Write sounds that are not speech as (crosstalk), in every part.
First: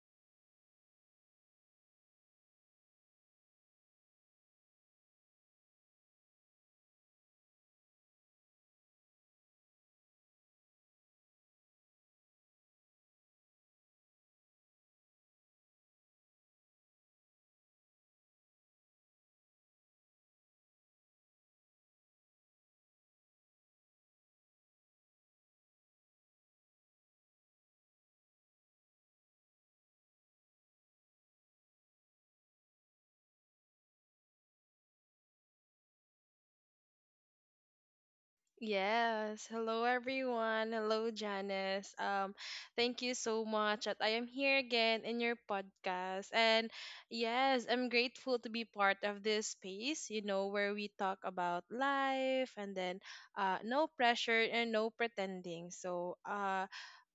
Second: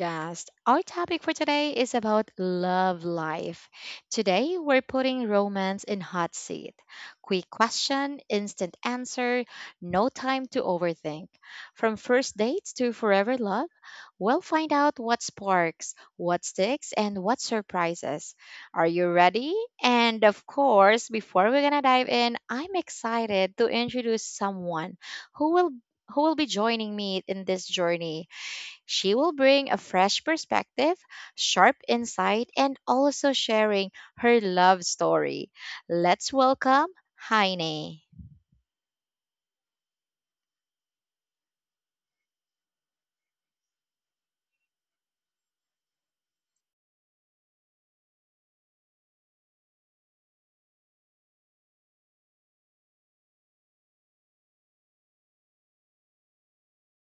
podcast. Our topic for today is about love life. Today, we're putting romance in hot seat. Quick question, instant answer, no time to overthink. From first dates to forever love, we'll find out what sparks, what sticks, and what surprises. Are you ready? And of course, before we're gonna dive in, I'm excited to introduce someone who will who will be joining me in this journey. She will bring a fresh perspective, sharp insight, and also sharing her love story. Let's welcome Heine. Yes. Hello, everyone. Hello, Janice. Thank you so much that I am here again in your podcast. And yes, I'm grateful to be part of this space, you know, where we talk about life and then no pressure and no pretending. So, uh,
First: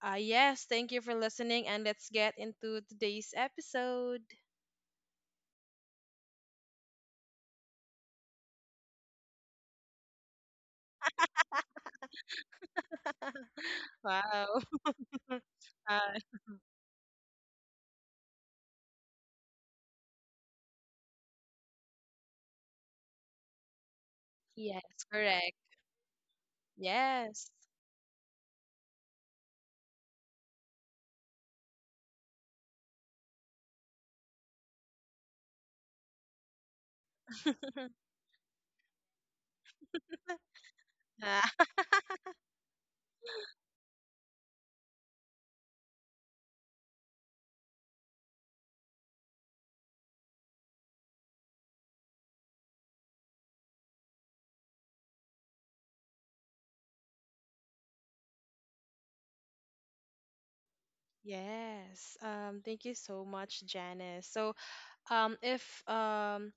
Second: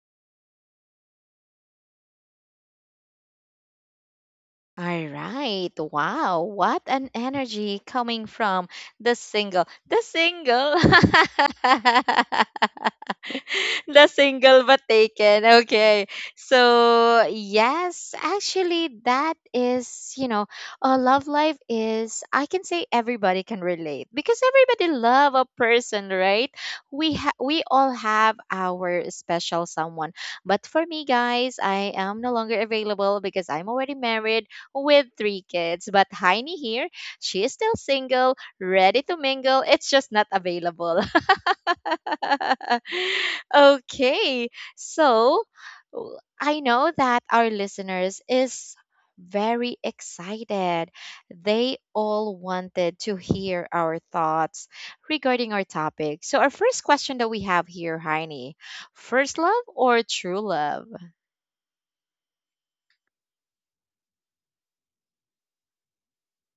uh, yes, thank you for listening. And let's get into today's episode. All right. Wow. What an energy coming from the single. The single. (laughs) (laughs) The Wow. single but (laughs) taken. Okay. uh, So, yes, actually, that is, a love life is, I can say everybody can relate because yes, everybody love a correct. person, right? Yes. We all have our special someone. But for me, guys, I am no longer available because I'm already married with three kids. But Heini here, she is still (laughs) single, ready to mingle. It's just not available. Ah. (laughs) Okay, so I know that our listeners is very excited. They all wanted to hear our thoughts regarding our topic. So our first question that we have here, Heini, first love or true love? Yes. Thank you so much, Janice. So, um if um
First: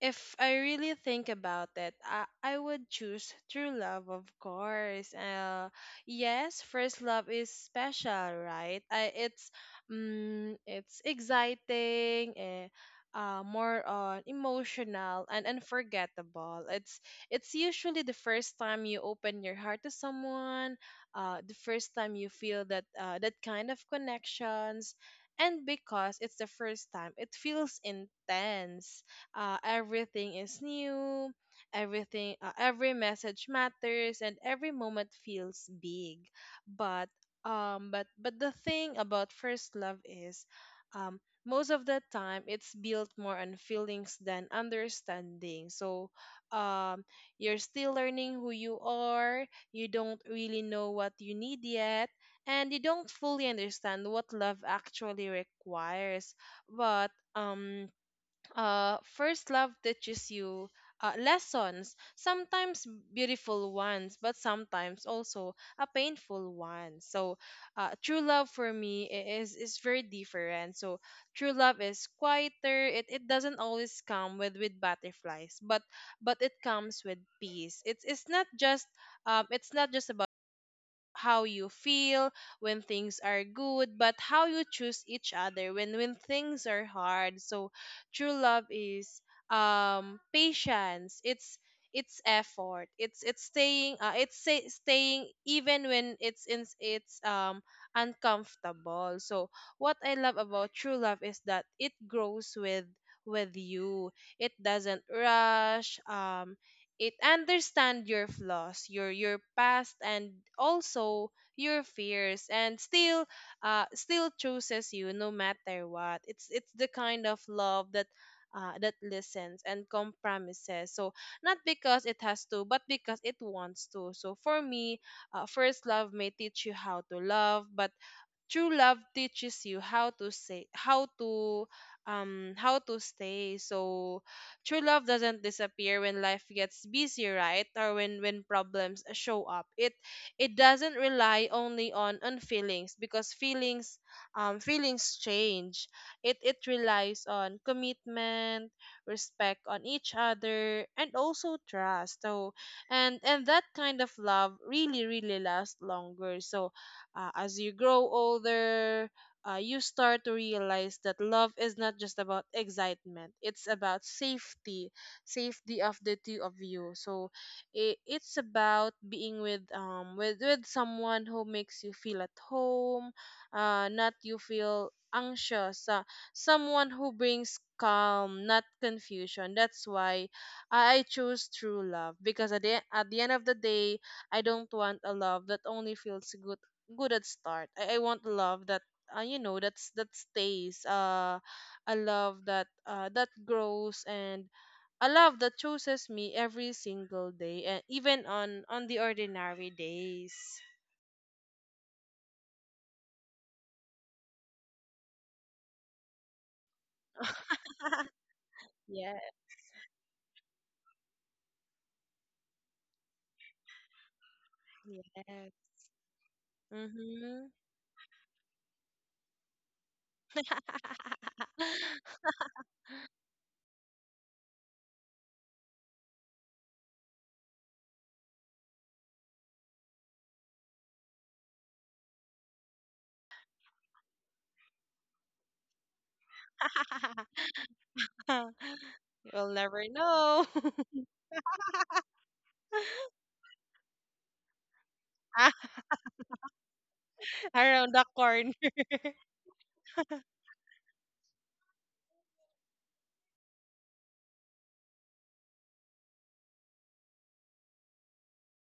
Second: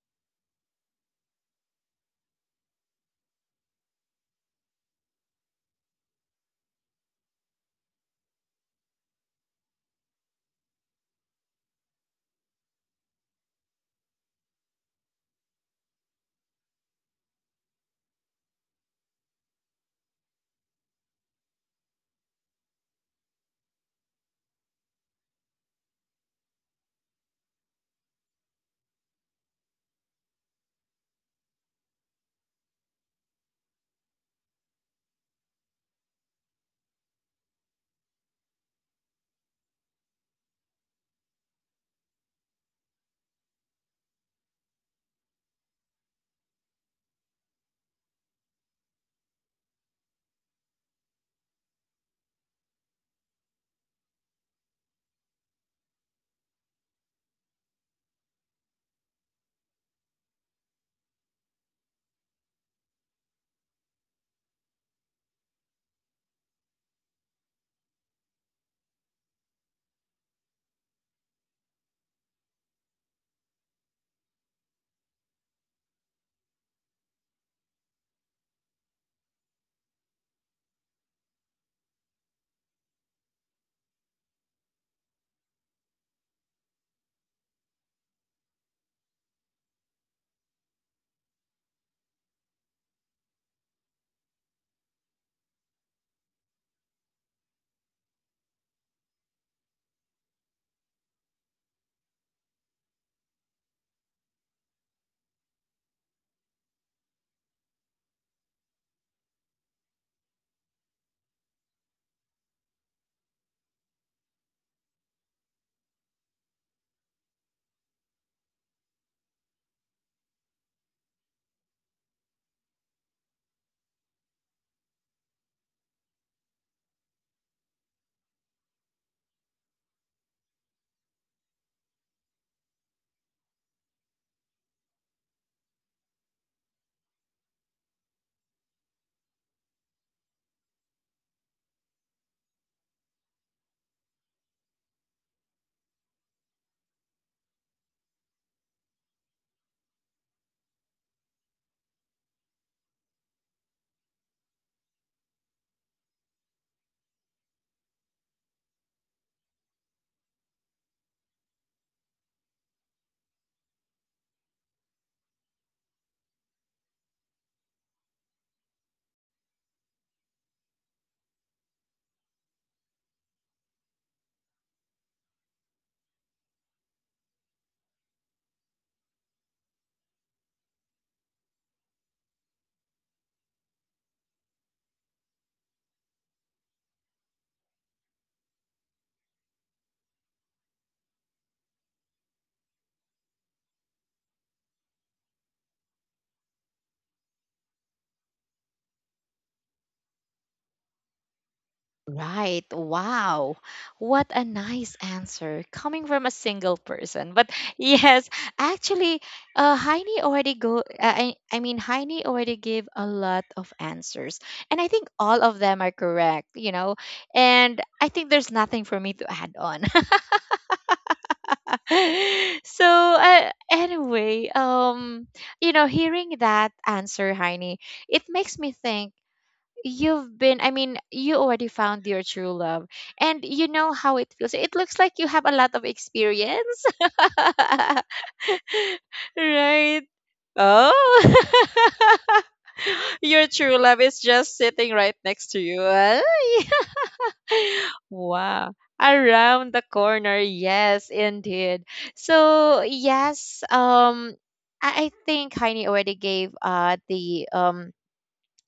if I really think about it, I would choose true love, of course. Yes, first love is special, right? It's exciting, more on emotional and unforgettable. It's usually the first time you open your heart to someone, the first time you feel that kind of connections, and because it's the first time it feels intense, everything is new, everything every message matters and every moment feels big. But um but but the thing about first love is, um most of the time, it's built more on feelings than understanding. So um you're still learning who you are, you don't really know what you need yet, and you don't fully understand what love actually requires. But (tsk) first love teaches you lessons, sometimes beautiful ones, but sometimes also a painful one. So true love for me is very different. So true love is quieter. It doesn't always come with butterflies, but it comes with peace. It's not just it's not just about how you feel when things are good, but how you choose each other when things are hard. So true love is patience. It's effort. It's staying, staying even when it's uncomfortable. So what I love about true love is that it grows with you. It doesn't rush. It understand your flaws, your past, and also your fears, and still still chooses you no matter what. It's the kind of love that that listens and compromises, so not because it has to, but because it wants to. So for me, first love may teach you how to love, but true love teaches you how to stay so true love doesn't disappear when life gets busy, right, or when problems show up. It doesn't rely only on feelings, because feelings, feelings change. It relies on commitment, respect on each other, and also trust. So and that kind of love really, really lasts longer. So as you grow older, you start to realize that love is not just about excitement, it's about safety, safety of the two of you. So it's about being with with someone who makes you feel at home, not you feel anxious, someone who brings calm, not confusion. That's why I choose true love, because at at the end of the day, I don't want a love that only feels good at start. I want love that you know, that stays. A love that that grows, and a love that chooses me every single day, and even on the ordinary days. Right. Wow. What a nice answer coming from a single person. But (laughs) (laughs) yes, Yeah. actually, Heini already go. I mean, Heini already gave a lot of answers, and I think all Yes. of them are correct. You know, Mhm. and I think there's nothing for me to add on. (laughs) So anyway, hearing that answer, Heini, it makes me think You've been, I mean, you already found your true love. And you know how it feels. It looks like you have a lot of experience. (laughs) (laughs) You'll never Right? know. Oh. (laughs) (laughs) Your true love is just sitting right next to you. Ay. (laughs) Around the corner. Wow. (laughs) Around the corner. Yes, indeed. So, yes, I think Heini already gave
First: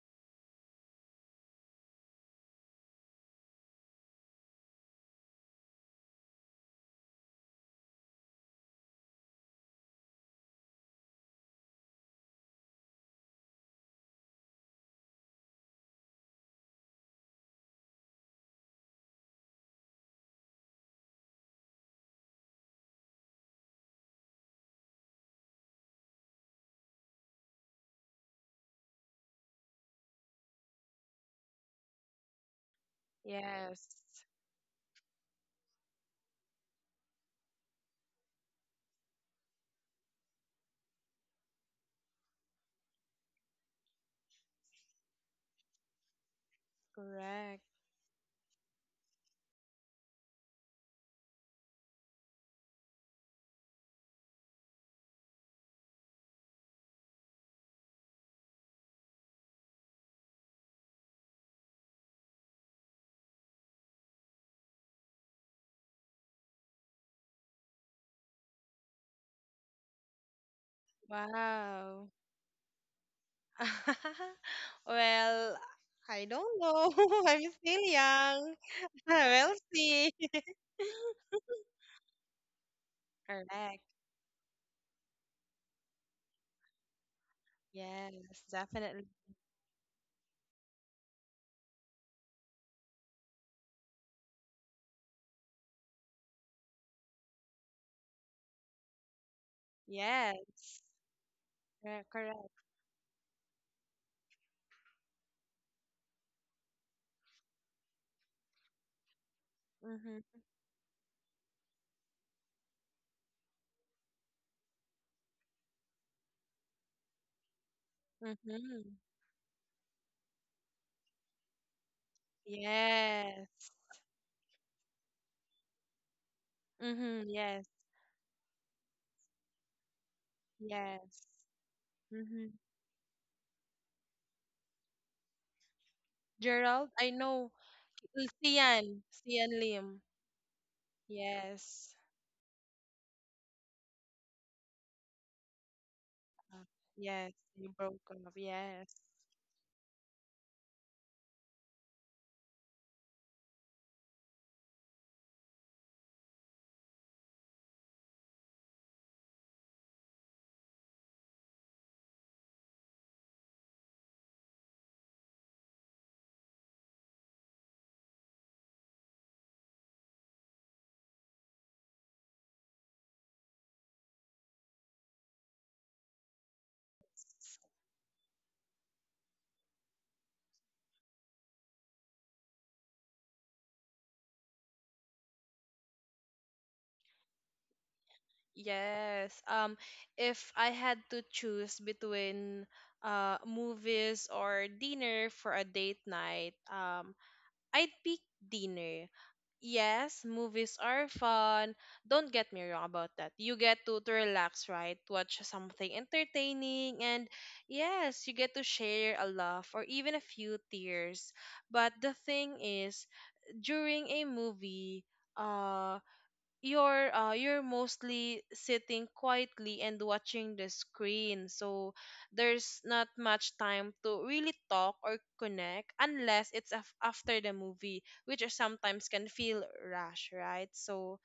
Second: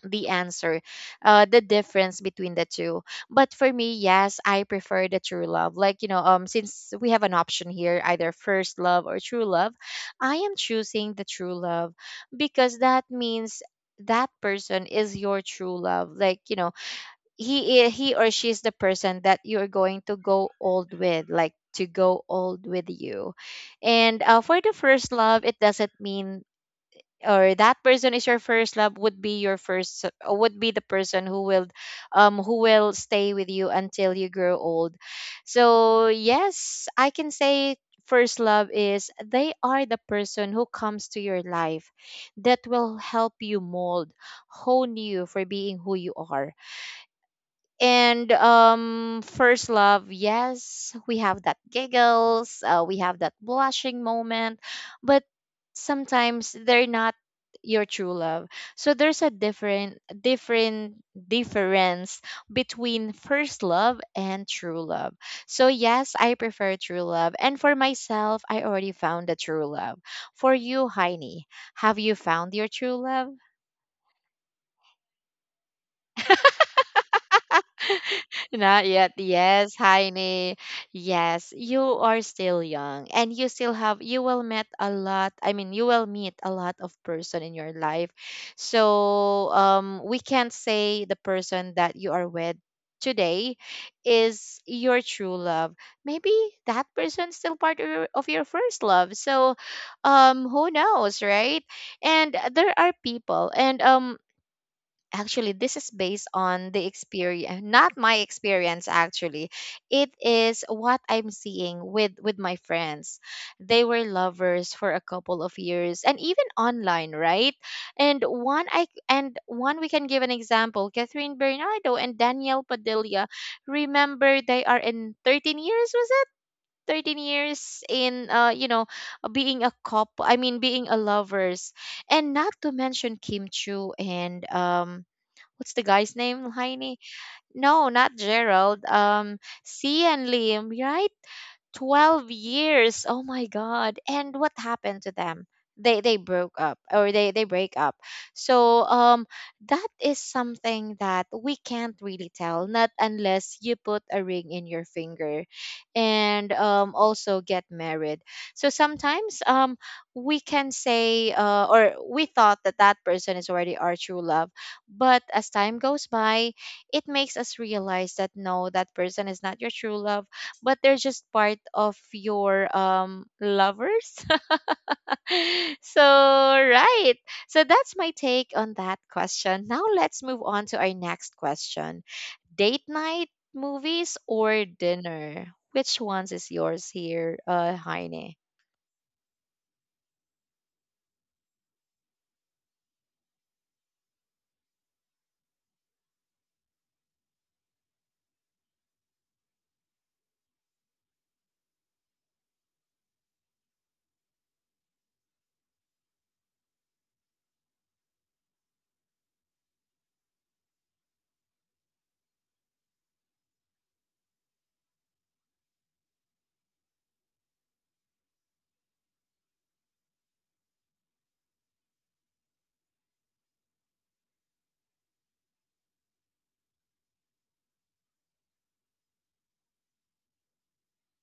the answer, the difference between the two. But for me, yes, I prefer the true love. Like, since we have an option here, either first love or true love, I am choosing the true love because that means that person is your true love like he or she is the person that you're going to go old with like to go old with you. And for the first love it doesn't mean or that person is your first love would be your first would be the person who will stay with you Yes. until you grow old. So yes, I can say first love is they are the person who comes to your life that will help you mold, hone you for being who you are. Correct. And first love, yes, we have that giggles, we have that blushing moment, but sometimes they're not your true love. So there's a different, difference between first love and true love. So yes, I prefer true love, and for myself, I already found the true love. For you, Heini, have Wow. you found your true love? (laughs) Well, I don't know. (laughs) I'm still young. Not (laughs) yet. We'll Yes, see. Heine. (laughs) Yes, you are still young and you still Correct. have you will meet a lot of person in your life. Yes, definitely. So, we can't say the person that you are with today is your true love. Maybe that person is still part of of your first love. So, who Yes. knows, right? Correct. And correct. there are people and actually this is based on the experience, not my experience, actually. It Mm-hmm. is what I'm seeing with my friends. They were lovers for a couple of years and even online, right? And one Mm-hmm. I and one, we can give an example, Catherine Bernardo and Danielle Padilla. Yes. Remember, they are in 13 years, was it? Mm-hmm. 13 Yes. years in being a couple. I mean being a Yes. lovers. And Mm-hmm. not to mention Kim Chu and what's the guy's name, Gerald, Heine? I know. No, not Gerald. Sian. Sian Lim. C and Liam, right? Yes. 12 years, oh my god. And what happened to them? They Uh, broke up, or yes. They You break broke up. up. So Yes. That is something that we can't really tell, not unless you put a ring in your finger and also get married. So sometimes we can say or we thought that that person is already our true love, but as time goes by, it makes us realize that no, that person is not your true love, but they're just part of your lovers. (laughs) So right, so that's my take on that question. Now let's move on to our next question. Date night, movies or dinner? Which ones is yours here, Heine? Yes. If I had to choose between movies or dinner for a date night, I'd pick dinner. Yes, movies are fun. Don't get me wrong about that. You get to relax, right? Watch something entertaining, and yes, you get to share a laugh or even a few tears. But the thing is, during a movie, uh you're mostly sitting quietly and watching the screen, so there's not much time to really talk or connect unless it's after the movie, which are sometimes can feel rush, right? So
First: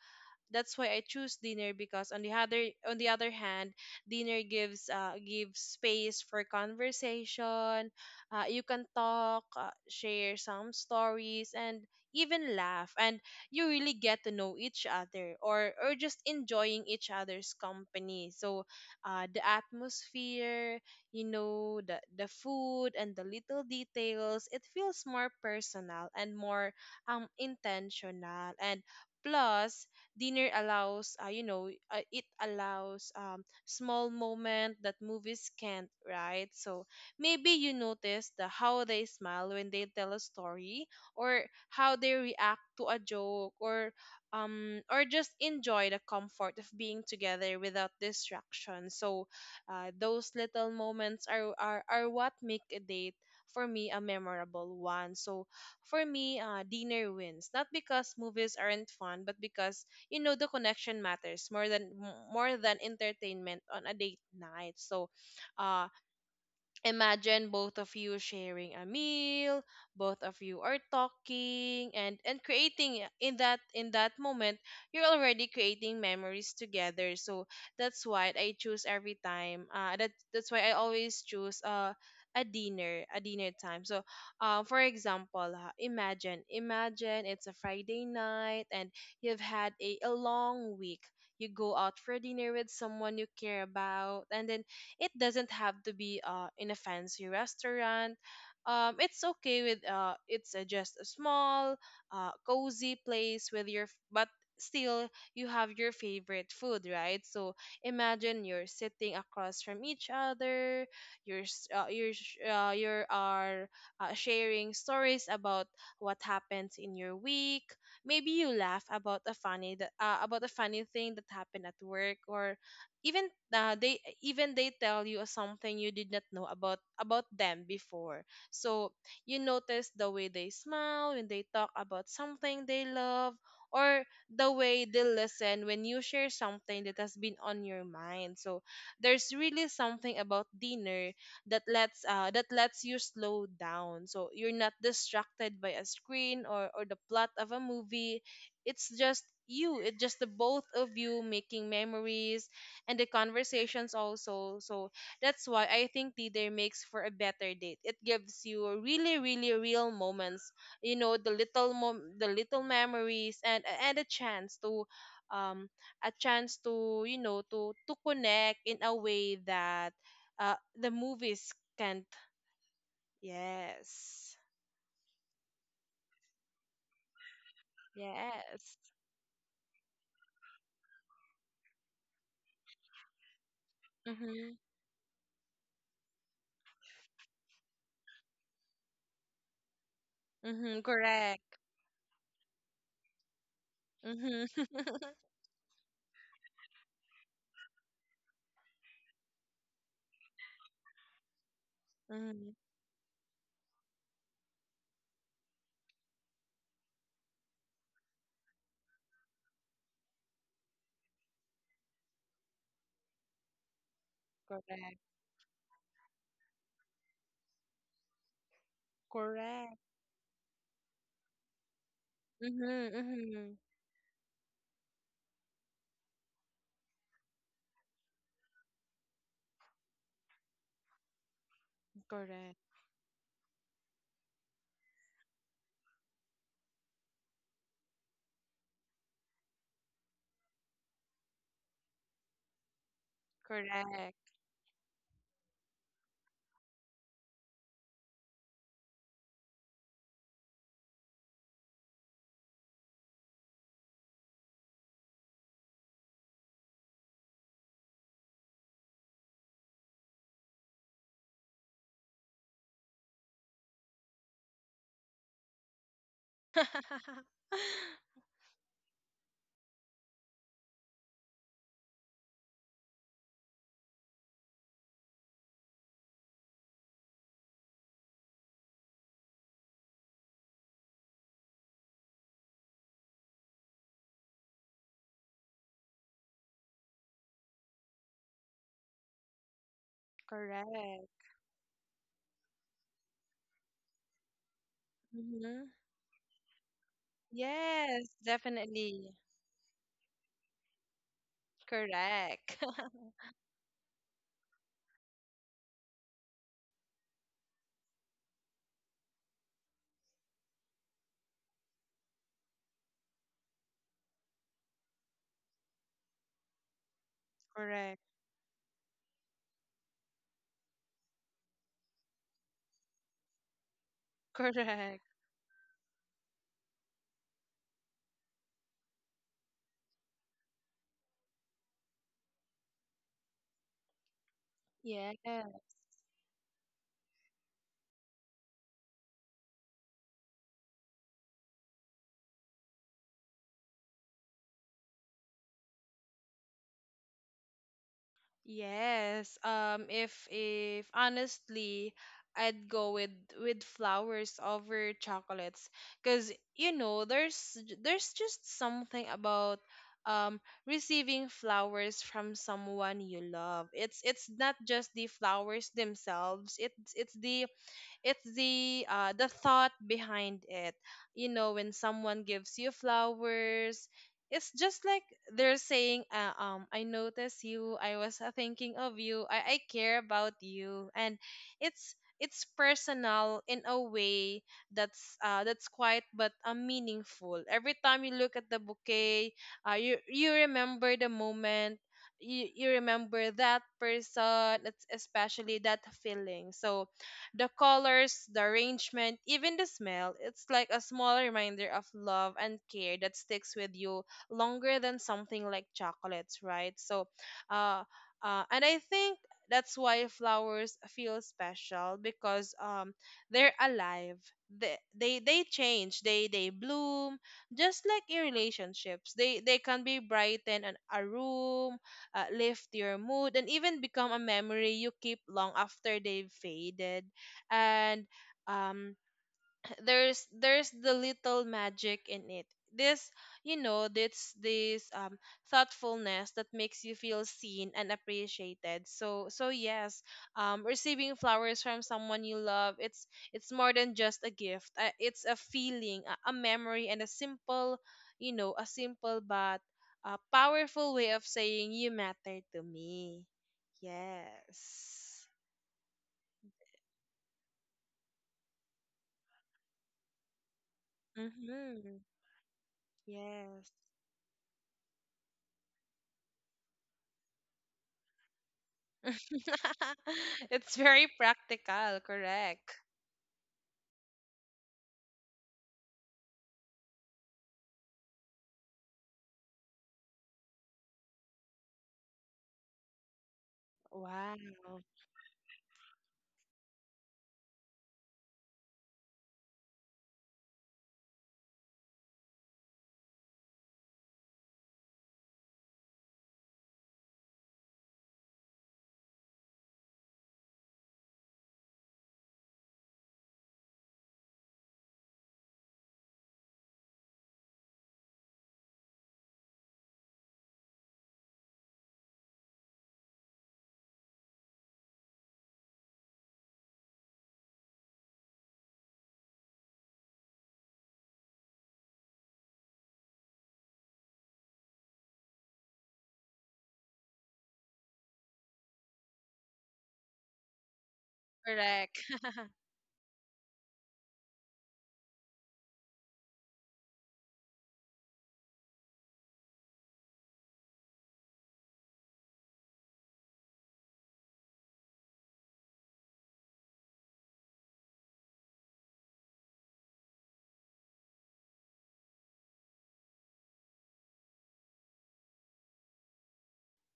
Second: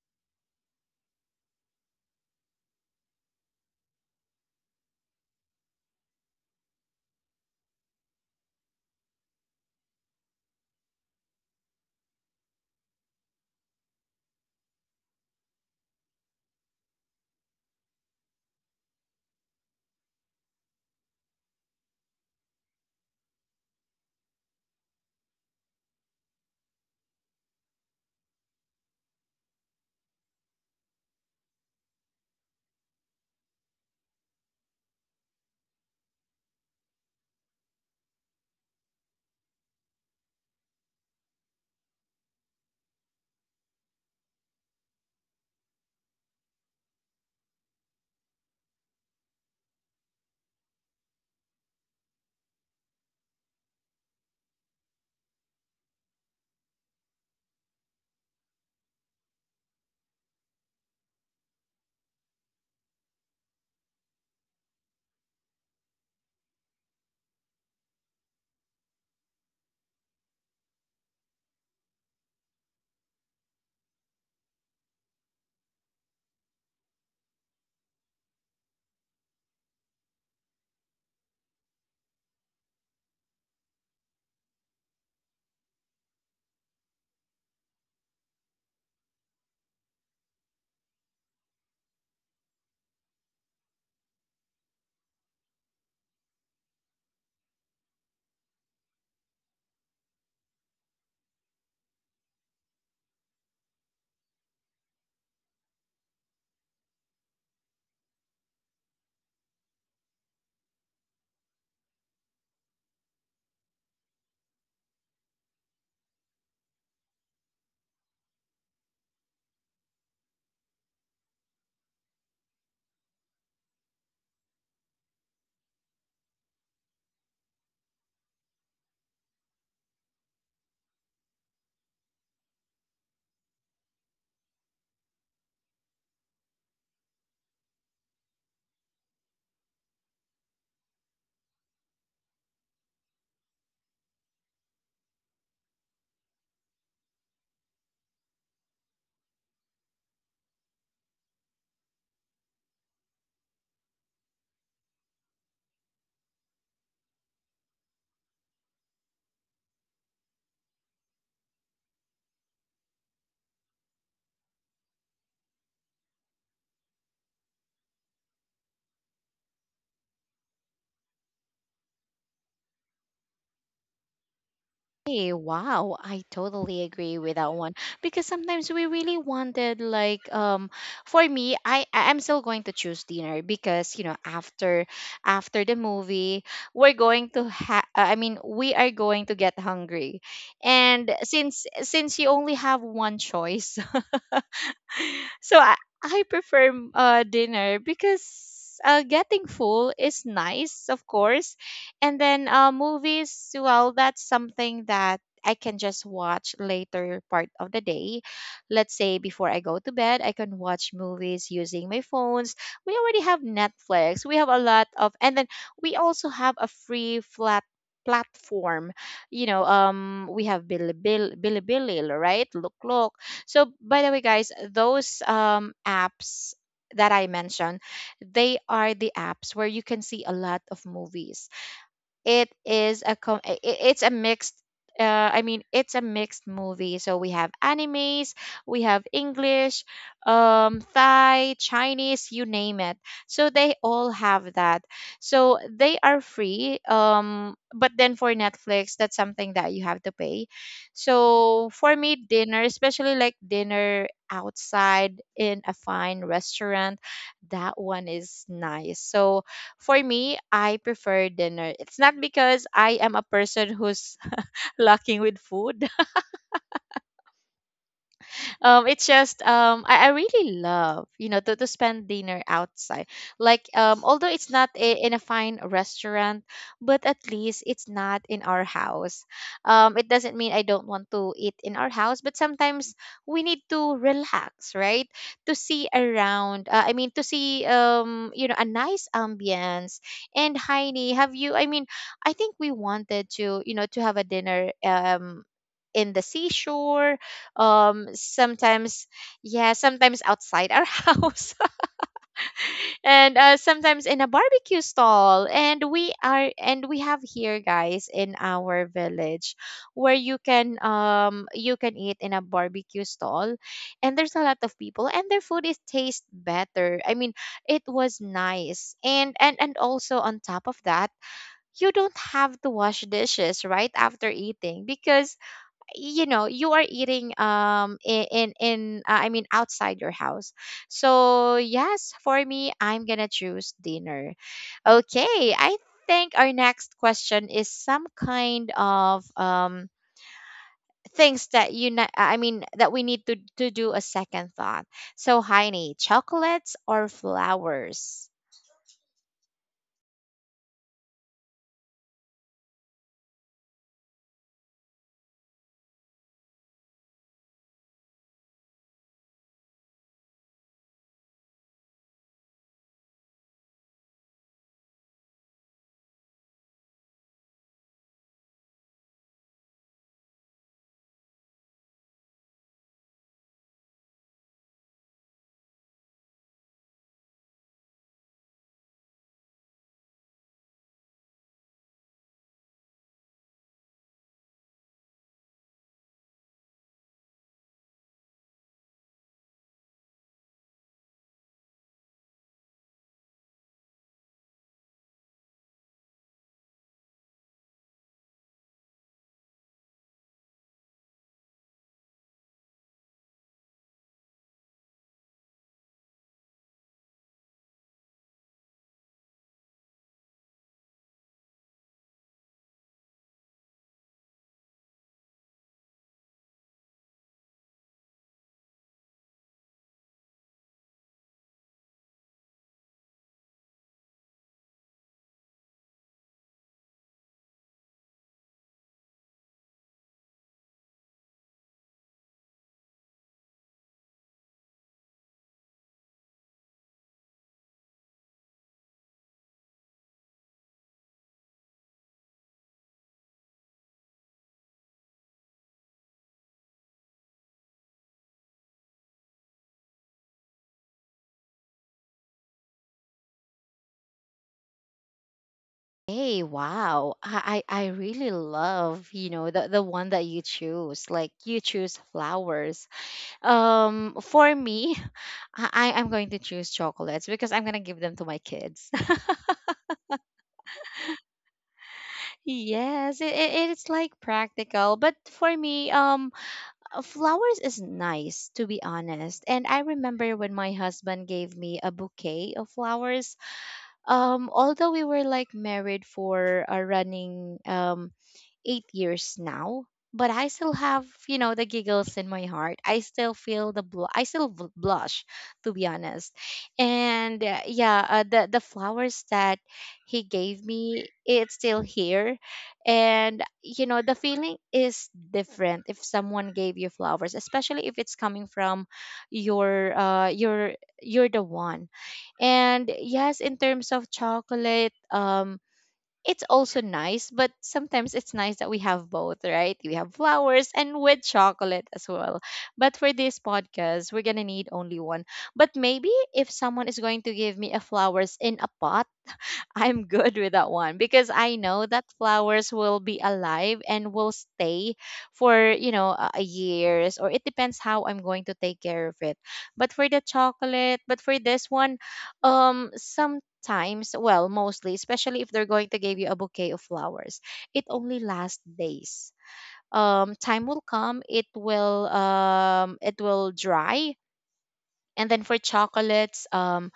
that's why I choose dinner, because on the other hand, dinner gives gives space for conversation. You can talk, share some stories, and even laugh, and you really get to know each other, or just enjoying each other's company. So, the atmosphere, you know, the food and the little details, it feels more personal and more intentional. And plus, dinner allows you know, it allows small moment that movies can't, right? So maybe you notice the how they smile when they tell a story, or how they react to a joke, or just enjoy the comfort of being together without distraction. So those little moments are, are what make a date, for me, a memorable one. So for me, dinner wins. Not because movies aren't fun, but because, you know, the connection matters more than more than entertainment on a date night. So uh, imagine both of you sharing a meal, both of you are talking and creating in that moment, you're already creating memories together. So that's why I choose every time, that's why I always choose a dinner, a dinner time. So for example, imagine it's a Friday night and you've had a long week. You go out for dinner with someone you care about, and then it doesn't have to be in a fancy restaurant. Um, it's okay with it's just a small, cozy place with your but still, you have your favorite food, right? So imagine you're sitting across from each other, you're s- you're sh- you are sharing stories about what happens in your week. Maybe you laugh about a funny that about a funny thing that happened at work, or even they tell you something you did not know about them before. So you notice the way they smile when they talk about something they love, or the way they listen when you share something that has been on your mind. So there's really something about dinner that lets you slow down, so you're not distracted by a screen, or the plot of a movie. It's just you, it's just the both of you making memories, and the conversations also. So that's why I think Tinder makes for a better date. It gives you really, really real moments. You know, the little the little memories, and a chance to, um, a chance to, you know, to connect in a way that, the movies can't. Yes. Hey, wow, I totally agree with that one because sometimes Yes. we really wanted like for me I'm still going to choose dinner because Mhm. after the movie we're going to ha I mean we are going to get hungry. Mhm. And Correct. Since you only have one choice. Mhm. (laughs) (laughs) (laughs) So I prefer dinner because getting full is nice, of course. And then Mhm. Movies, well, that's something that I can just watch later part of the day. Let's say before I go to bed, I can watch movies using my phones. We already have Netflix. We have a lot Correct. of, and then we also have a free flat platform. You know, Correct. We have Bilibili, Bilibili, right? Mhm. Look, look. Mhm. So, by the way, guys, those apps that I mentioned, they are the apps where you can see a lot of movies. It Correct. is a com- I- it's a mixed it's a mixed movie. So we have animes, we have English, Thai, Chinese, you name it. So they all Correct. have that. So they are free. But then for Netflix, that's something that you have to pay. So for me, dinner, especially like dinner outside in a fine restaurant, that one is nice. So for me, I prefer dinner. It's not because I am a person who's (laughs) lacking with food. (laughs) Um, it's just I really love, to spend dinner outside, like although it's not in a fine restaurant, but at least it's not in our house. Um, it doesn't mean I don't want to eat in our house, but sometimes we need to relax, right? To see around, to see a nice ambience. And Correct. Heidi, have you, I think we wanted to, to have a dinner, Hmm. in the seashore, Yes, sometimes. definitely. Yeah, sometimes outside our (laughs) house. Correct. (laughs) And sometimes in a barbecue stall. And we are, and we have here, guys, in our village, where you can eat in a barbecue stall, and there's a lot of people and their food is taste better. It Correct. was nice. And also on top of that, you don't have to wash dishes right after eating, Correct. because you are eating in outside your house. So yes, for me, I'm gonna choose dinner. Yes. Okay, I think our next question is some kind of things that you ne- I mean that we need to do a second thought. So Heini, chocolates or flowers? Yes. If honestly I'd go with flowers over chocolates, cuz you know there's there's just something about um receiving flowers from someone you love. It's not just the flowers themselves. It's the thought behind it. You know, when someone gives you flowers, it's just like they're saying um, I notice you, I was thinking of you, I care about you. And it's personal in a way that's quiet but meaningful. Every time you look at the bouquet, you remember the moment, you remember that person. It's especially that feeling. So the colors, the arrangement, even the smell, it's like a small reminder of love and care that sticks with you longer than something like chocolates, right? So, uh, and I think that's why flowers feel special, because they're alive. They change. They bloom just like in relationships. They can be brighten a room, lift your mood, and even become a memory you keep long after they've faded. And um there's the little magic in it, this you know, this thoughtfulness that makes you feel seen and appreciated. So so yes, um, receiving flowers from someone you love, it's more than just a gift. Uh, it's a feeling, a memory, and a simple, you know, a simple but a powerful way of saying you matter to me. Yes. Hey, wow. I really love, the one that you choose. Like you choose Mhm. flowers. Yes. For me, (laughs) I'm going to choose chocolates because I'm gonna give them to my kids. (laughs) (laughs) It's very practical, correct. Yes, it it's like practical, but for me, flowers is nice, to be honest. And I remember when my husband gave me a bouquet of flowers. Wow, Although we were like married for a running 8 years now, but I still have, you know, the giggles in my heart. I still feel the I still blush, to be honest. And the flowers that he gave me, it's still here, and you know, the feeling is different if someone gave you flowers, especially if it's coming from your you're the one. And yes, in terms of chocolate, it's also nice, but sometimes it's nice that we have both, right? We have flowers and with chocolate as well. But for this podcast, we're gonna need only one. But maybe if someone is going to give me a flowers in a pot, I'm good with that one because I know correct. that (laughs) flowers will be alive and will stay for, you know, a years, or it depends how I'm going to take care of it. But for the chocolate, but for this one, sometimes, well, mostly, especially if they're going to give you a bouquet of flowers, it only lasts days. Time will come, it will dry. And then for chocolates,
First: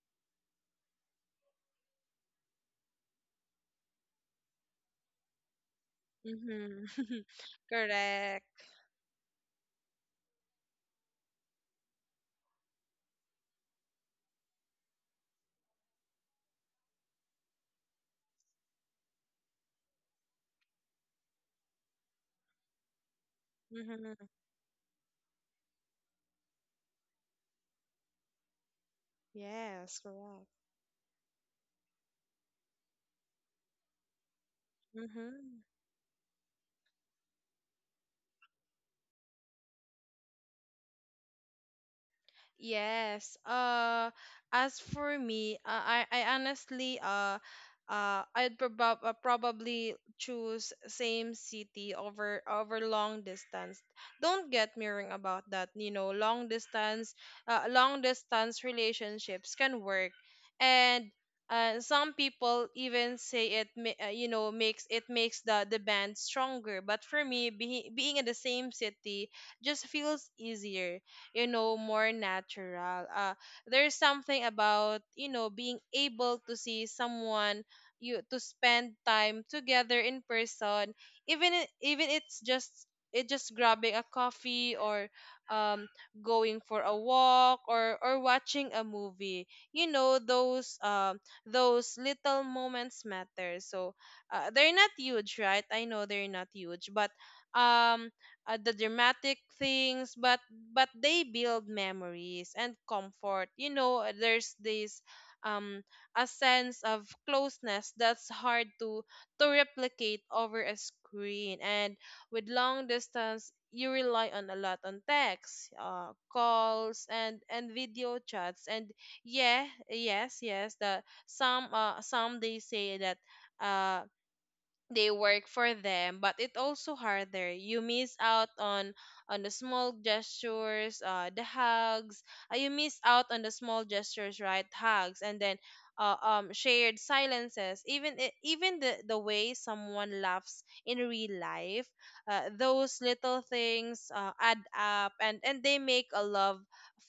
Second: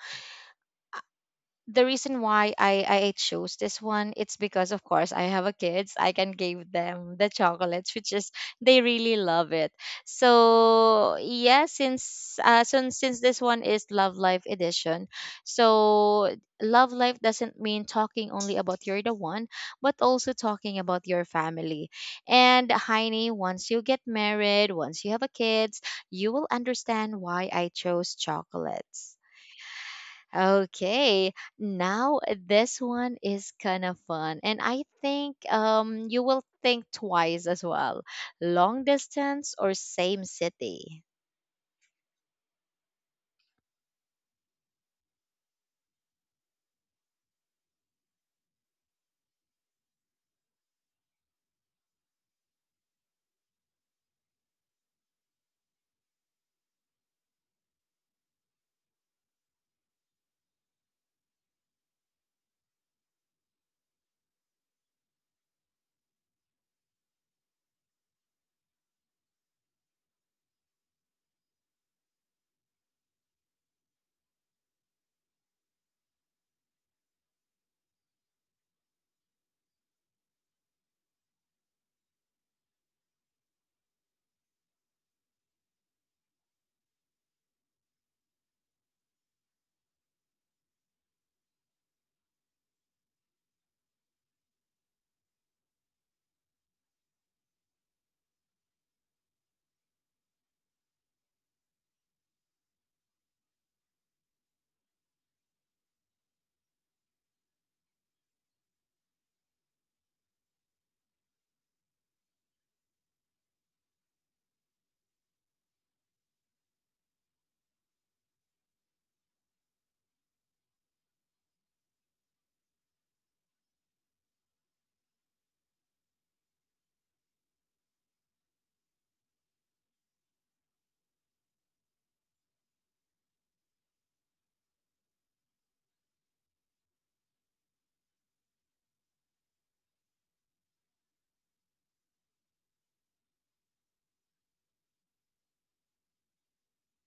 the reason why I chose this one, it's because of course I have a kids. I can give them Mm-hmm. the (laughs) chocolates, which is Correct. they really love it. So yeah, since this one is Love Life edition, so Love Life doesn't mean talking only about you're the one, but also talking about your family. And Heine, once you get Mm-hmm. married, once you have a kids, you will understand why I chose chocolates. Yes, correct. Okay, now this one is kind of fun, and I think Mm-hmm. You will think twice as well. Long distance or same city? Yes. As for me, I honestly probably choose same city over long distance. Don't get me wrong about that. You know, long distance relationships can work, and some people even say it. Makes the band stronger. But for me, being in the same city just feels easier, more natural. There's something about being able to see someone, you to spend time together in person, even it just grabbing a coffee, or um going for a walk, or watching a movie. you know those um those little moments matter, so they're not huge, right? I know they're not huge, but um the dramatic things, but they build memories and comfort. There's this um a sense of closeness that's hard to replicate over a screen. And with long distance, you rely on a lot on text, calls and video chats, and yeah, yes, yes, the some they say that, uh they work for them, but it also harder. You miss out on the small gestures, the hugs. You miss out on the small gestures, right? Hugs, and then shared silences, even the way someone laughs in real life. Those little things, add up, and they make a love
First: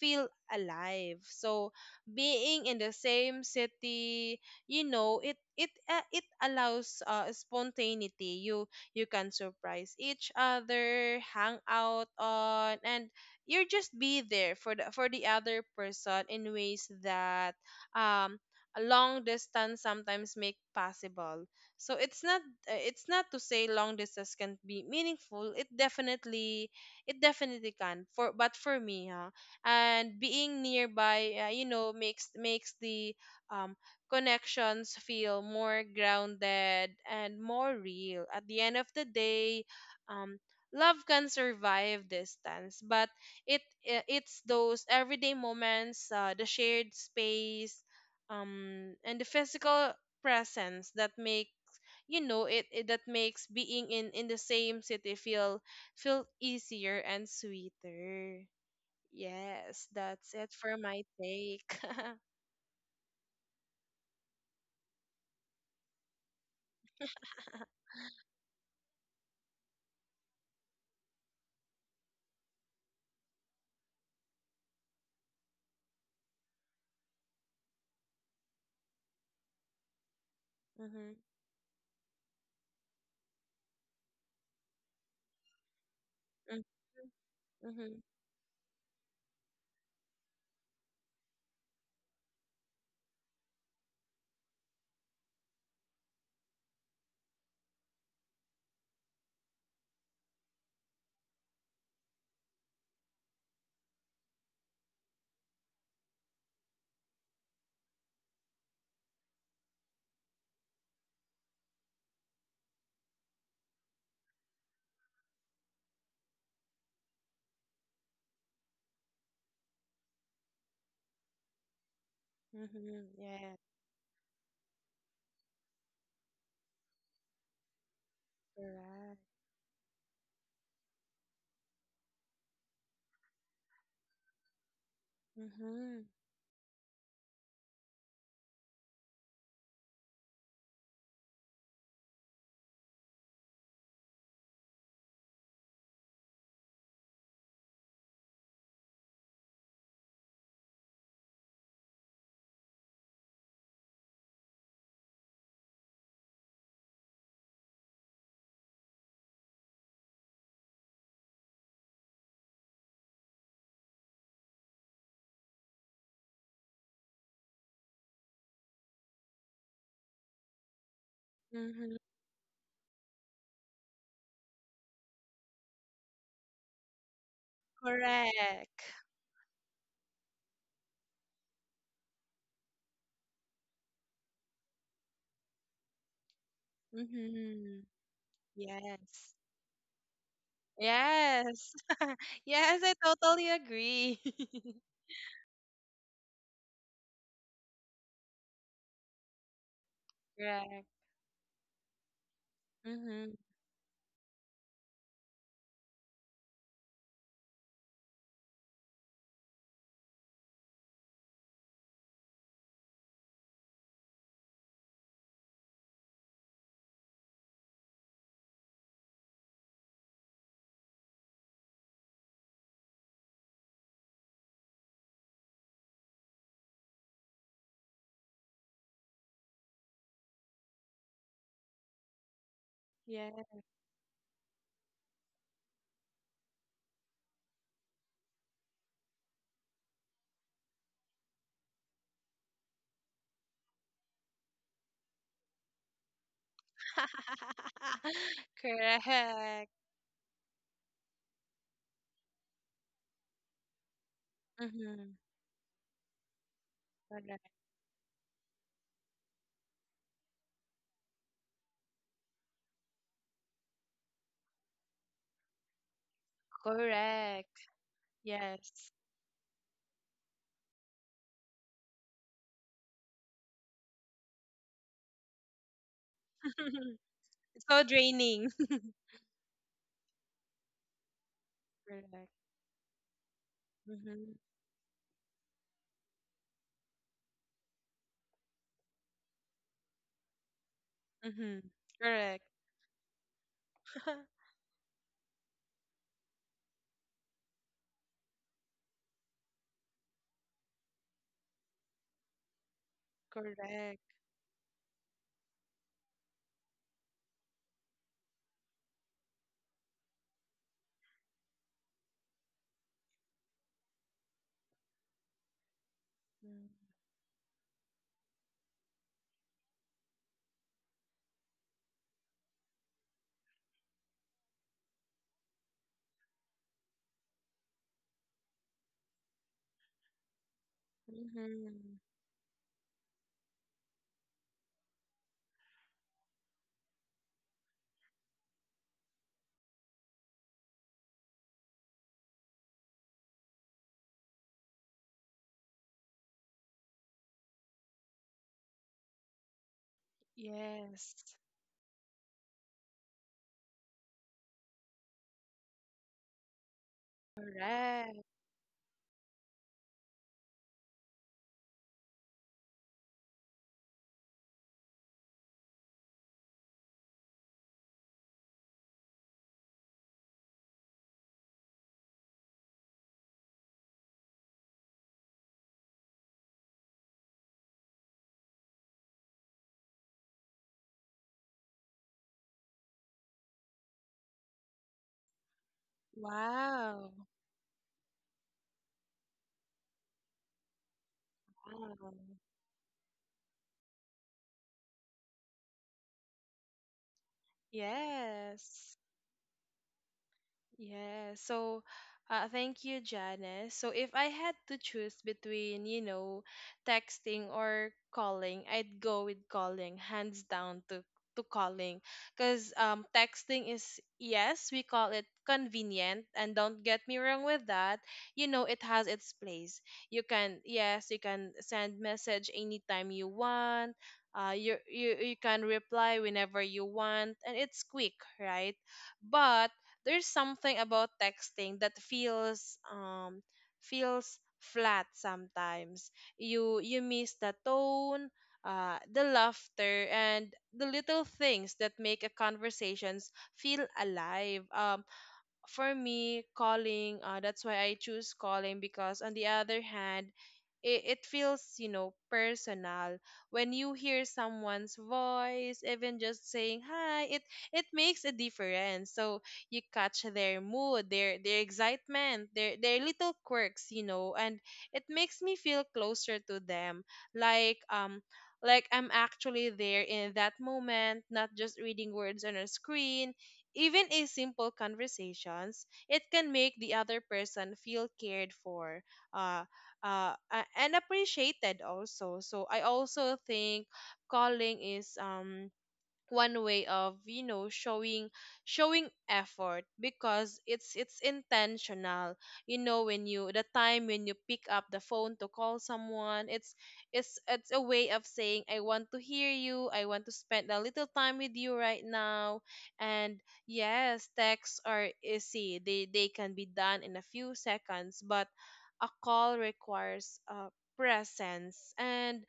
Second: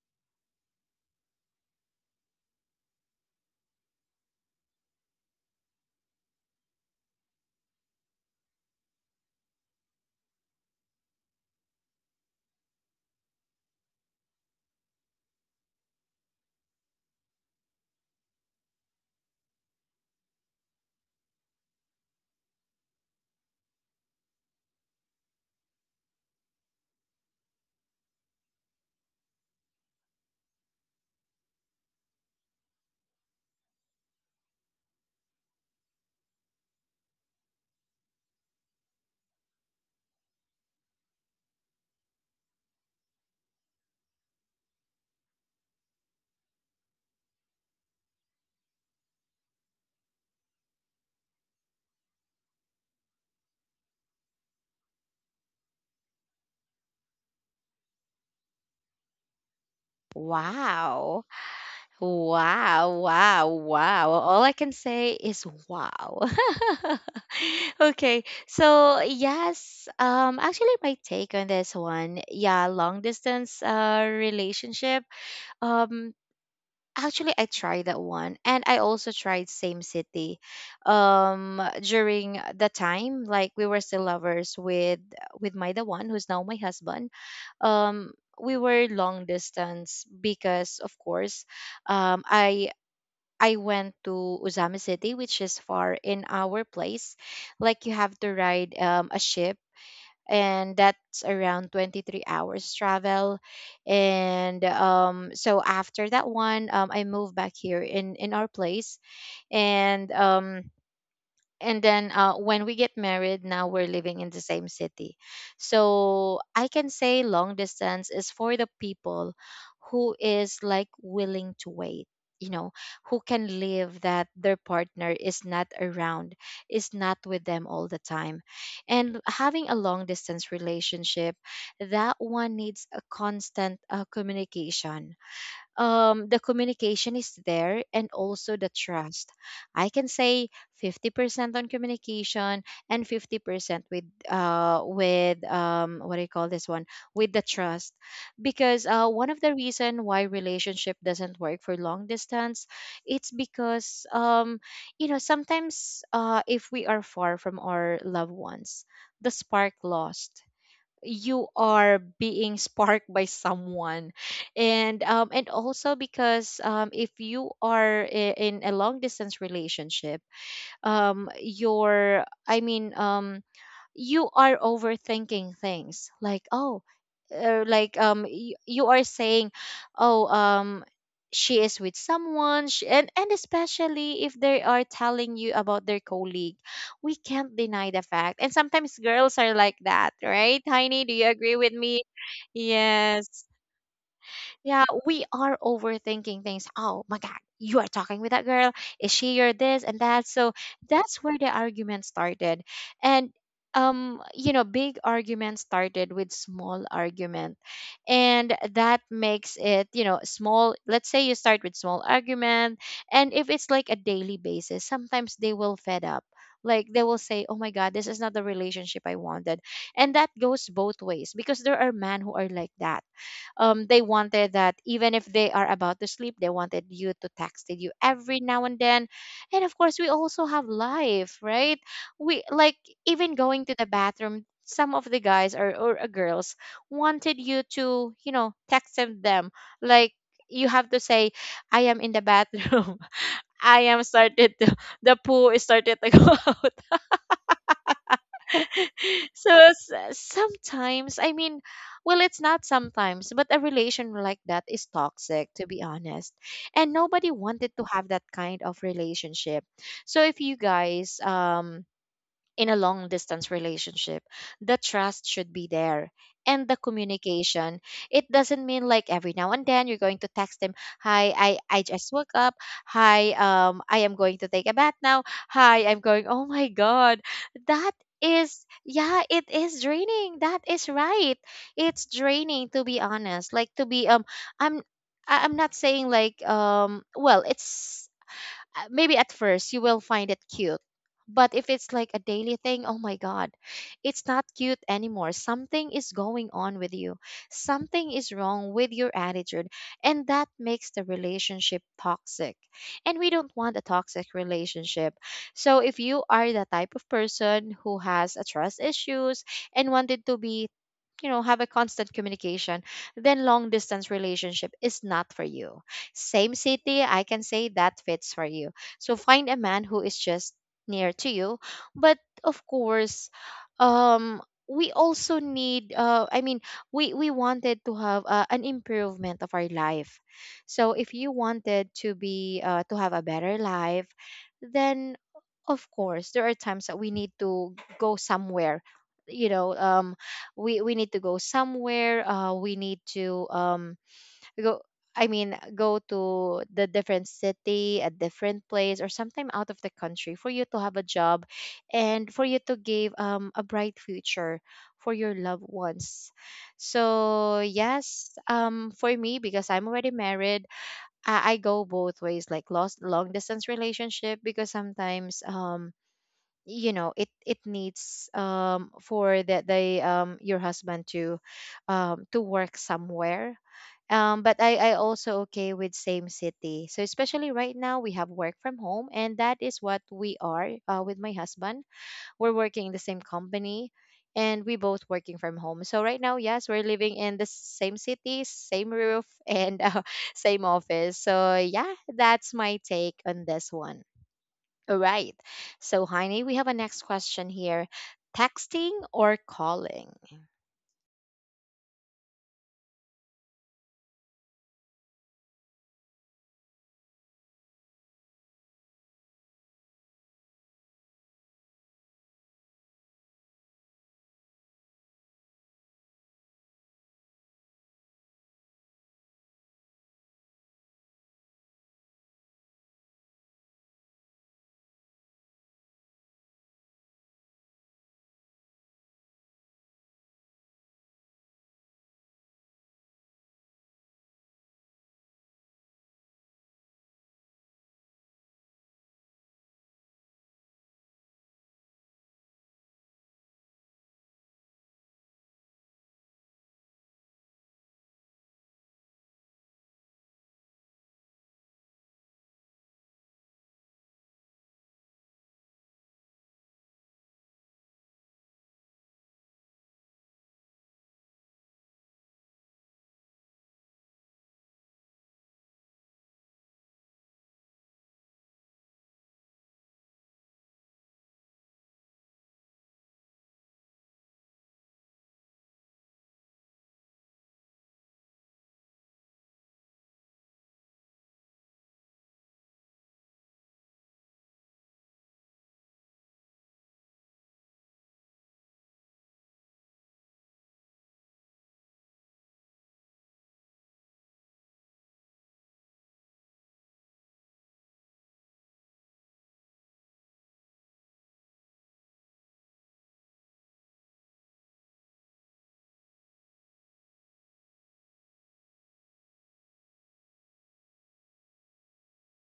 feel alive, so being in the same city, it allows spontaneity. You can surprise each other, hang out on, and you just be there for the other person in ways that um a long distance sometimes make possible. So it's not to say long distance can be meaningful. It definitely can, for but for me, huh. And being nearby, makes the um connections feel more grounded and more real. At the end of the day, um, love can survive distance, but it's those everyday moments, the shared space, and the physical presence that make you know it, it that makes being in the same city feel easier and sweeter. Yes, that's it for my Wow. take. (laughs) Wow, wow, wow. All I can say is wow. (laughs) Okay, so yes, actually my take on this one, yeah, long distance relationship. Um Actually, I tried that one, and I also tried Same City, Hmm. During the time like we were still lovers with my the one who's now my husband. um Mhm. we were long distance because of course um i I went to uzami city, which is far in our place. Like you have to ride a ship, and that's around 23 hours travel. And so after that one, I moved back here in our place. And And then when we get married, now we're living in the same city. So I can say long distance is for the people who is like willing to wait, you know, Mhm. who Yeah. can live that their partner is not around, is not with them all the time. And Correct. having a long distance relationship, that one needs a constant communication. Mhm. The communication is there and also the trust. I can say 50% on communication and 50% with what do you call this one, with the trust. Because one of the reason why relationship doesn't work for long distance, it's because you know, sometimes if we are far from our loved ones, the spark lost. You are being sparked by someone. And and also because if you are in a long distance relationship, Mhm. your I mean you are overthinking things, like oh, or like Correct. you are saying, oh she is with someone sh and especially if they are telling you about their colleague. We can't deny Mhm. the fact, and sometimes girls Yes. are like that, right, Tiny? Do you agree with Yes. me? (laughs) Yes, I Yes, totally agree. yeah, (laughs) we are overthinking things. Oh my God, you are talking with that girl. Is she your this and that? So Correct. that's where the argument started. And Mhm. You know, big argument started with small argument. And that makes it, you know, small. Let's say you start with small argument. And if it's like a daily basis, sometimes they will fed up. Like they will say, oh my God, this is not the relationship I wanted. And that goes both ways, because there are men who are like that. They wanted that even if they are about to sleep, they wanted you to text you every now and then. And of course, we also have life, right? We like Yeah. even going to the bathroom. Some of the guys or, girls wanted you to, you know, text them. Like you have to say, "I am in the bathroom. (laughs) I am started to the poo is started to go (laughs) out." (laughs) (laughs) So Correct. Sometimes, I mean, well, it's not sometimes, but a relation like that is Mhm. toxic, to be honest. And nobody Correct. wanted to have that kind of relationship. So if you guys in a long distance relationship, the trust should be there, and the Correct. communication. It doesn't mean Yes. like every now and then you're going to text them, "Hi, I just woke up. Hi, I am going to take a bath now. Hi, I'm going, oh my (laughs) god." It's so That draining. is, (laughs) yeah, it is draining. That is right. It's Correct. draining, to be honest. Like to be Mhm. i'm I'm not saying like, well, it's maybe at first you will find it cute. But Mhm. if it's like a Correct. daily thing, oh my God, it's (laughs) not cute anymore. Something is going on with you. Something is wrong with your attitude. And that makes the relationship toxic. And we don't want a Correct. toxic relationship. So if you are the type of person who has a trust issues and wanted to be, you know, have a constant communication, then long distance relationship is not for you. Same city, I can say that fits for you. So find a man who is just near to you. But of course, um, we also need, we wanted to have an improvement of our life. So if you wanted Mm-hmm. to be to have a better life, then of course, there are times that we need to go somewhere, you know. We need to go somewhere, we need to go I mean go to the different city, a different place, or sometime out of the country, for you to have a Yes. job, and for you to give a bright future for your loved ones. So Correct. yes, for me, because I'm already married, I go both ways, like lost long distance relationship, because sometimes you know, it needs for that they your husband to work somewhere. But I also okay with same city. So especially right now, we have work from home, and that is what we are, with my husband, we're working in the same company and we both working from home. So right now, yes, we're Wow. living in the same city, same roof, and (laughs) same office. So yeah, Wow. that's my take on this one. All right. So, Heine, we have a next question here. Texting Yes. or calling? Yeah, so thank you, Janice. So if I had to choose between, you know, texting or calling, I'd go with calling, hands down to calling. Because texting is, yes, we call it convenient, and don't get me wrong with that. You know, it has its place. Yes, you can send message anytime you want. You can reply whenever you want, and it's quick, right? But there's something about texting that feels flat sometimes. You miss the tone, the laughter, and the little things that make a conversations feel alive. For me, calling, that's why I choose calling, because, on the other hand, it feels, personal. When you hear someone's voice, even just saying hi, it makes a difference. So you catch their mood, their excitement, their little quirks, you know, and it makes me feel closer to them. Like, um, like I'm actually there in that moment, not just reading words on a screen, even in simple conversations. It can make the other person feel cared for uh, and appreciated also. So I also think calling is one way of showing effort, because it's intentional. You know, when you the time when you pick up the phone to call someone, it's a way of saying, I want to hear you, I want to spend a little time with you right now. And yes, texts are easy, they can be done in a few seconds, but a call requires presence, and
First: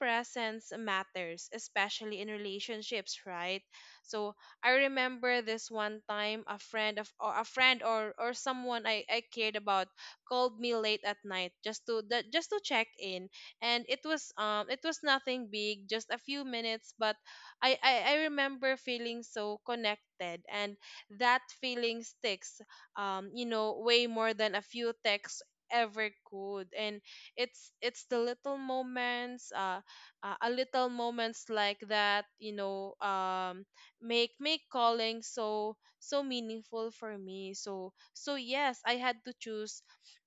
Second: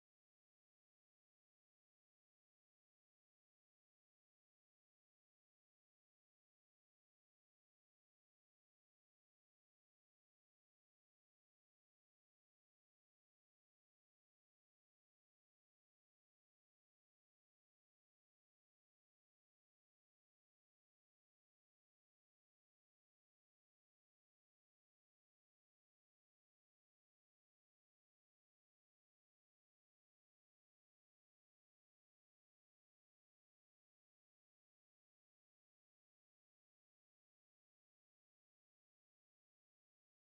presence matters, especially in relationships, right? So I remember this one time, a friend, or someone I cared about called me late at night, just to check in. And it was nothing big, just a few minutes, but I remember feeling so connected, and that feeling sticks, way more than a few texts ever could. And it's the little moments, a little moments like that, make calling so meaningful for me. So yes, I had to choose.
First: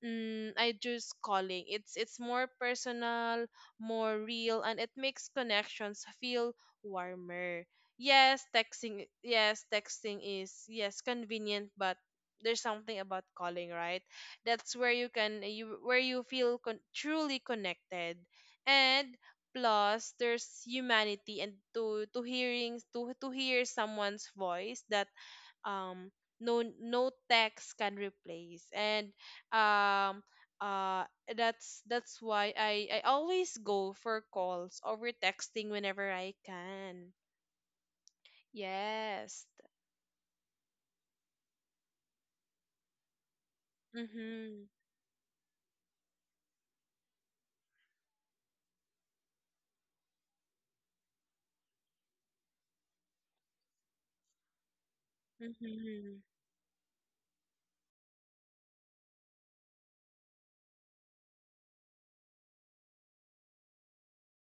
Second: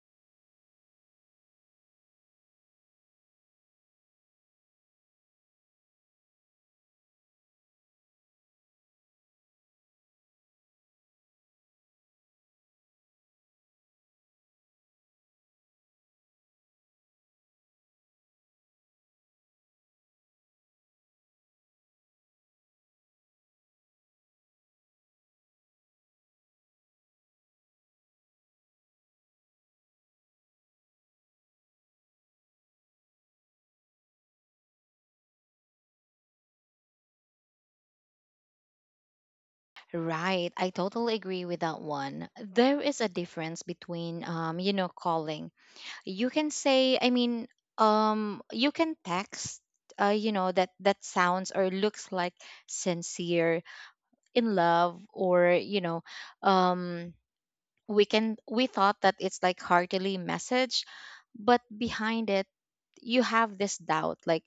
I choose calling. It's more personal, more real, and it makes connections feel warmer. Yes, texting is, yes, convenient, but there's something about calling, right? That's where you can, you where you feel truly connected. And plus, there's humanity and to hear someone's voice that um no text can replace. And um uh that's why I always go for calls over texting, whenever I can. Yes. Right. I totally agree with that one. There is a difference between, Mhm. you know, calling. You can say, I mean, you can text, you know, that that sounds or looks like sincere in love or, you know, Mhm. um we can we thought that it's like heartily message, but behind it you have this doubt, like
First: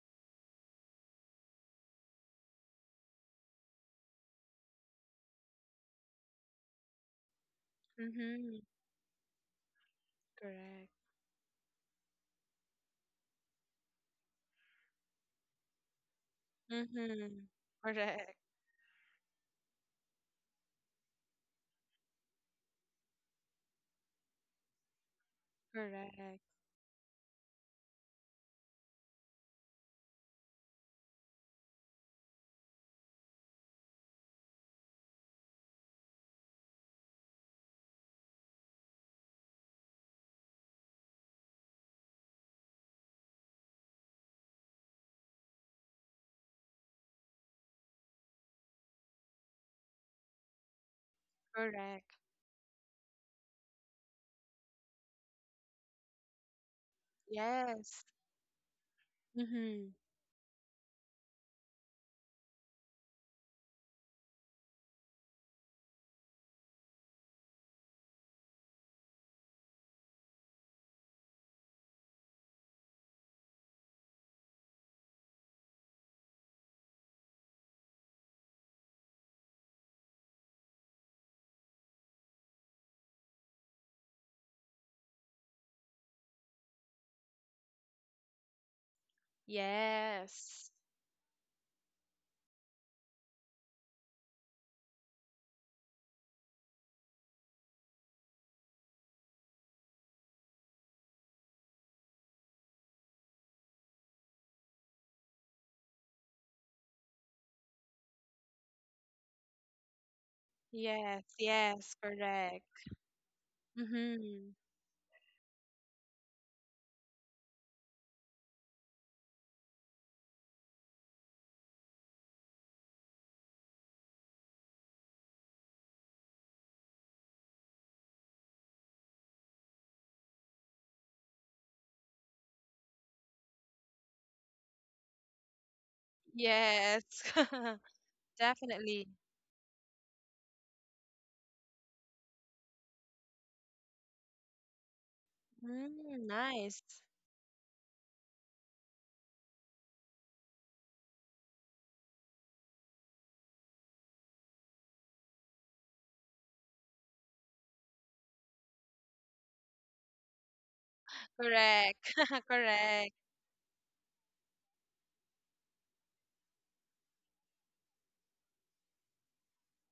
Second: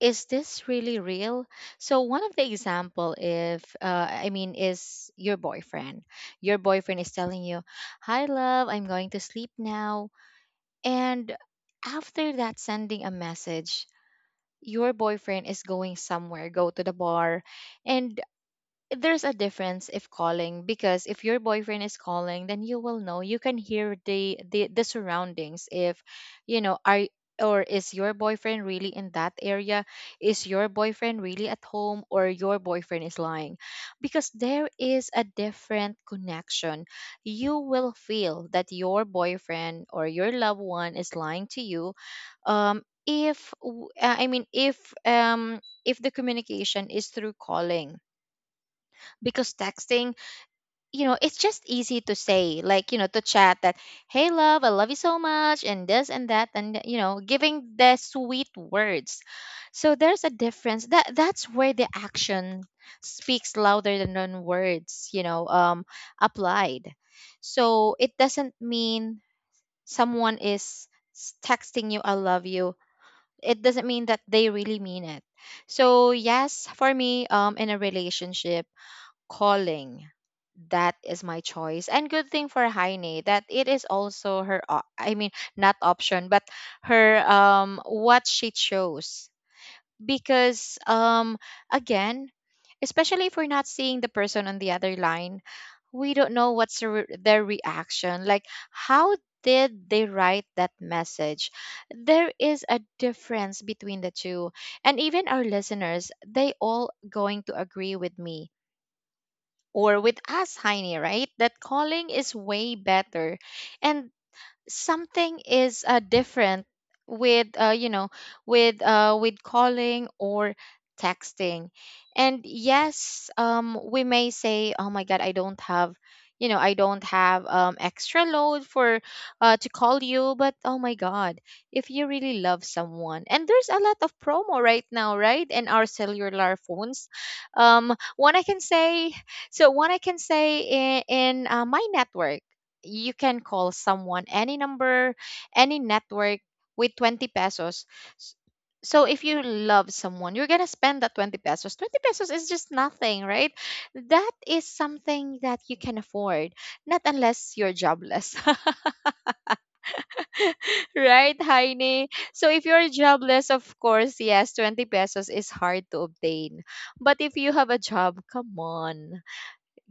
is this really real? So one of the example, if is your boyfriend, your boyfriend is telling you, "Hi Mhm. love, I'm going to sleep now." Correct. And after that, sending a message, your boyfriend is going somewhere, go to the bar. Mhm. And Correct. there's a difference if calling, because if your boyfriend is calling, then you will know, you can hear the the surroundings, if Correct. you know, are, or is your boyfriend really in that area, is your boyfriend really at home, or your boyfriend is lying. Because there is a different connection, you will feel that your boyfriend or your loved one is lying to you, if w- I mean um if the communication is through calling. Because texting, you know, it's just easy Correct. to say, like, you know, to chat that, "Hey love, I love you so much," and this and that, and you know, giving the Yes. sweet words. So Mhm. there's a difference, that that's where the action speaks louder than on words, you know, applied. So it doesn't mean someone is texting you "I love you," it doesn't mean that they really mean it. So yes, for me, in a relationship, calling. That is my choice. And good thing for Heine, that it is also her I mean, not option, but her what she chose. Yes. Because again, especially if we're not seeing the person on the other line, we don't know what's the their reaction, like how did they write that message. There is a difference between the two, and even our listeners, they all going to agree with me or with us, Heine, Yes, right? That yes, calling is correct. way better. And Mm-hmm. something is different with, you know, with, with calling or texting. And yes, we may say, oh my god, I don't have, you know, I don't have extra load for, to call you. But oh my god, if you really love someone, and there's a lot of promo right now, right, in our cellular Yes, phones, (laughs) um, one i can definitely. say one I can say in my network, you can call someone any number, any Mm, network with nice. 20 pesos. S- So if you love someone, you're going to spend that 20 pesos. 20 pesos is just nothing, right? That is something that you can afford, not unless you're jobless. (laughs) Right, Heine? Correct, (laughs) So if you're correct. jobless, of course, yes, 20 pesos is hard to obtain. But if you have a job, come on,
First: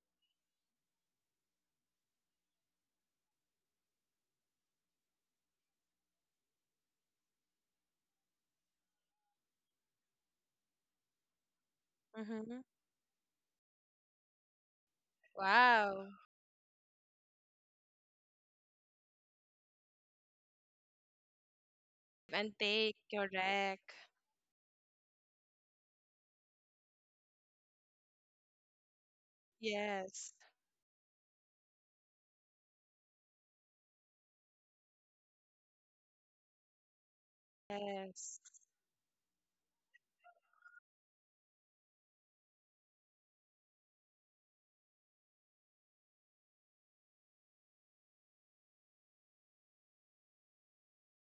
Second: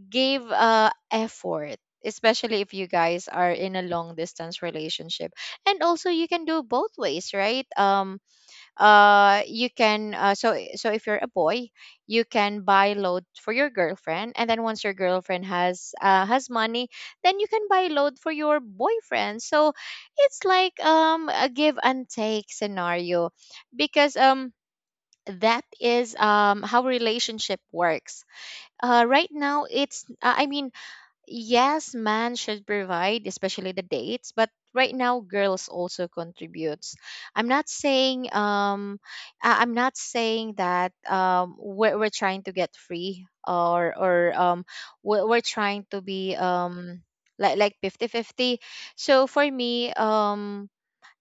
give effort, especially if you guys are in a long distance relationship. And also you can do both ways, right? You can So if you're a boy, you Mm-hmm. can buy load for your girlfriend. And then once your girlfriend Wow. Has money, then you can buy load for your boyfriend. So it's like a give and take And take, scenario, correct. because that is how relationship works. Right now it's Yes, I mean Yes, man should provide, especially the dates, but right now girls also contributes. I'm not saying yes, I'm not saying that we're trying to get free, or or we're trying to be like fifty fifty. So for me um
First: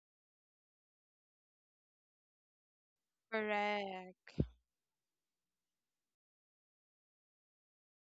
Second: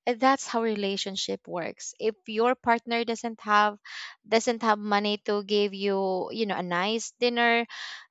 eh, that's how relationship works if your partner doesn't have, correct. doesn't have money to give you, you know, a nice dinner.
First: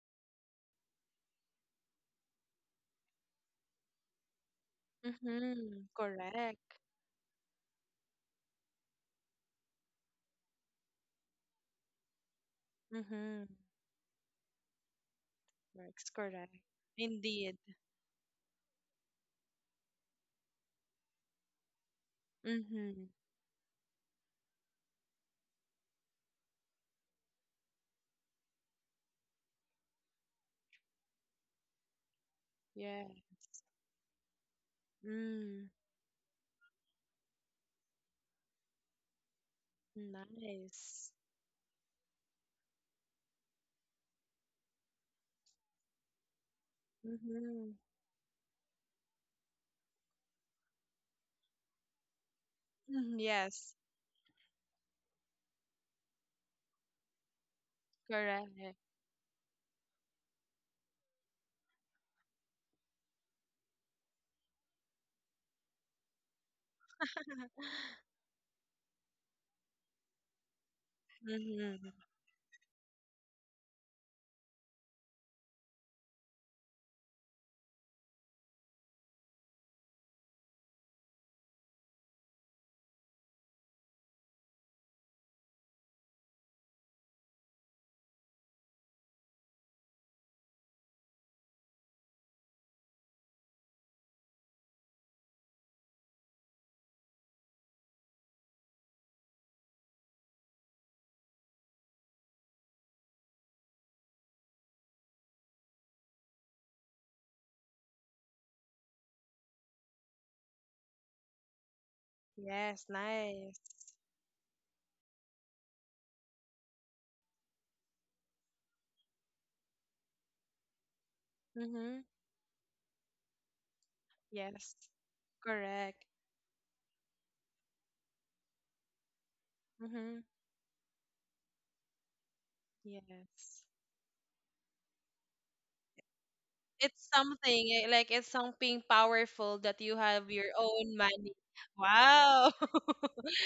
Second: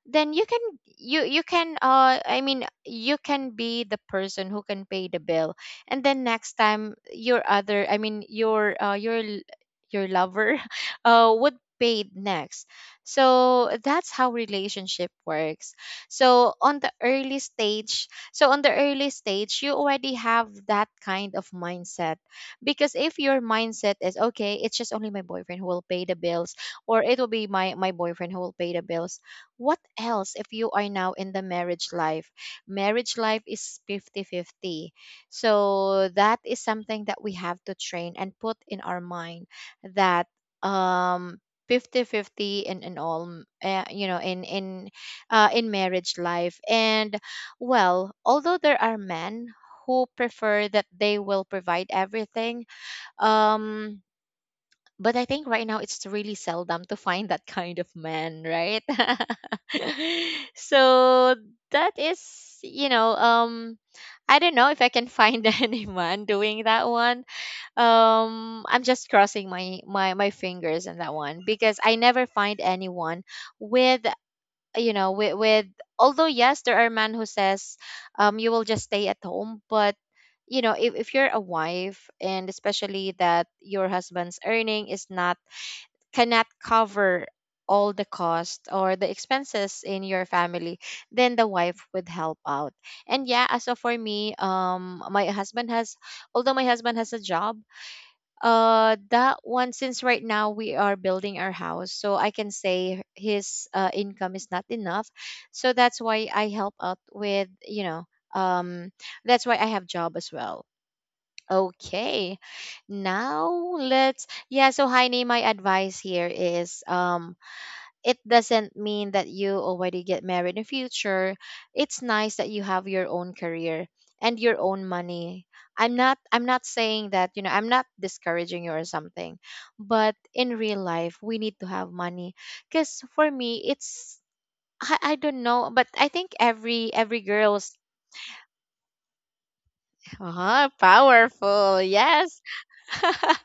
Then you can, you can you can be the person who can pay the bill. Mm-hmm. And then next Correct. time your other, I mean your your lover (laughs) would pay it next. Mm-hmm. So that's how relationship works. Works, so correct. on the early Indeed. stage so on the early stage, you already have that kind of mindset. Because Mm-hmm. if your mindset is okay, it's just only my boyfriend who will pay the bills, or it will be my boyfriend who will pay the bills. What else if you are now in the marriage life? Marriage Yes. life is 50 50. Mm, So that is something that we have to train and put in our mind that nice. um 50 50 in, all in marriage life. And Mm-hmm. well, although there are men who prefer that they will provide everything, Mm-hmm. Yes, um, but I think right now it's really seldom to find that kind of man, correct. right? (laughs) So that is, you know, I don't know if I can find (laughs) anyone doing that one. (laughs) I'm just crossing my fingers on that one because I Mm-hmm. never find anyone with, you know, with although yes, there are men who says you will just stay at home. But you know, if you're a wife, and especially that your husband's earning is not, cannot cover all the cost or the expenses in your family, then the wife would help out. And yeah, as of for me, my husband has, although my husband has a job, that one, since right now we are building our house, so I can say his income is not enough. So that's why I help out with, you know, um, that's why I have job as well. Okay, Yes, now nice. So Heine, my advice here is it doesn't mean that you already get married in future. Mm-hmm. It's nice that you have your own career and your Yes, own money. Correct. I'm not saying that, you know, I'm not discouraging you or something. But Mm-hmm. in real life, we need to have money, cuz for Yes. me it's, I don't know, but I think every It's every girl's something like it's something powerful that you have your own money. powerful. Yes. Wow. (laughs) Yeah, (laughs)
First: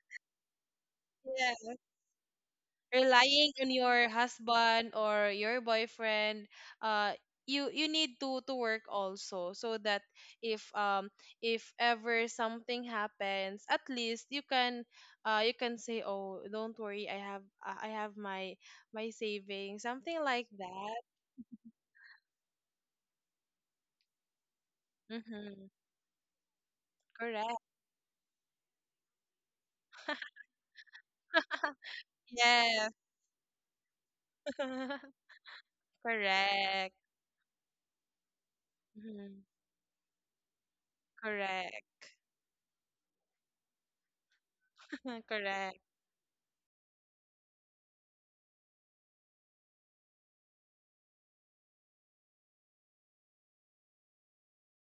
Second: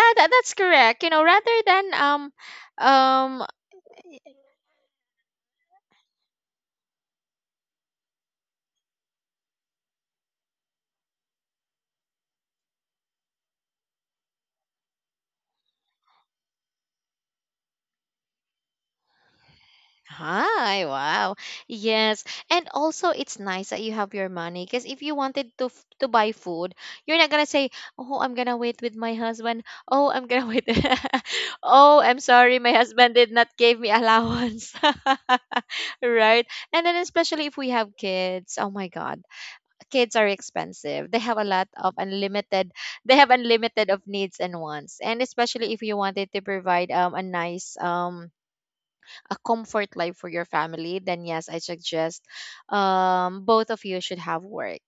that's correct. You know, Yes. rather than um Relying on your husband or your boyfriend, uh you need to work also, so that if um if ever something happens, at least you can, you can say, oh, don't worry, I have my savings, something like Hi, that. wow. Yes. And also it's nice that you have your money because if you wanted Mm-hmm. to to buy food, you're not gonna Correct. say, "Oh, I'm gonna wait with my husband. Oh, I'm gonna wait. (laughs) Oh, I'm sorry, my Yes. husband did not give me allowance." (laughs) (laughs) Right? And Correct. then especially if we have kids, oh my god. Mhm. Kids are expensive. They have a lot of Correct. unlimited, they have unlimited of needs and wants. And (laughs) especially Correct. if you wanted to provide a nice a comfort life for your family, then yes, I suggest both of you should have work.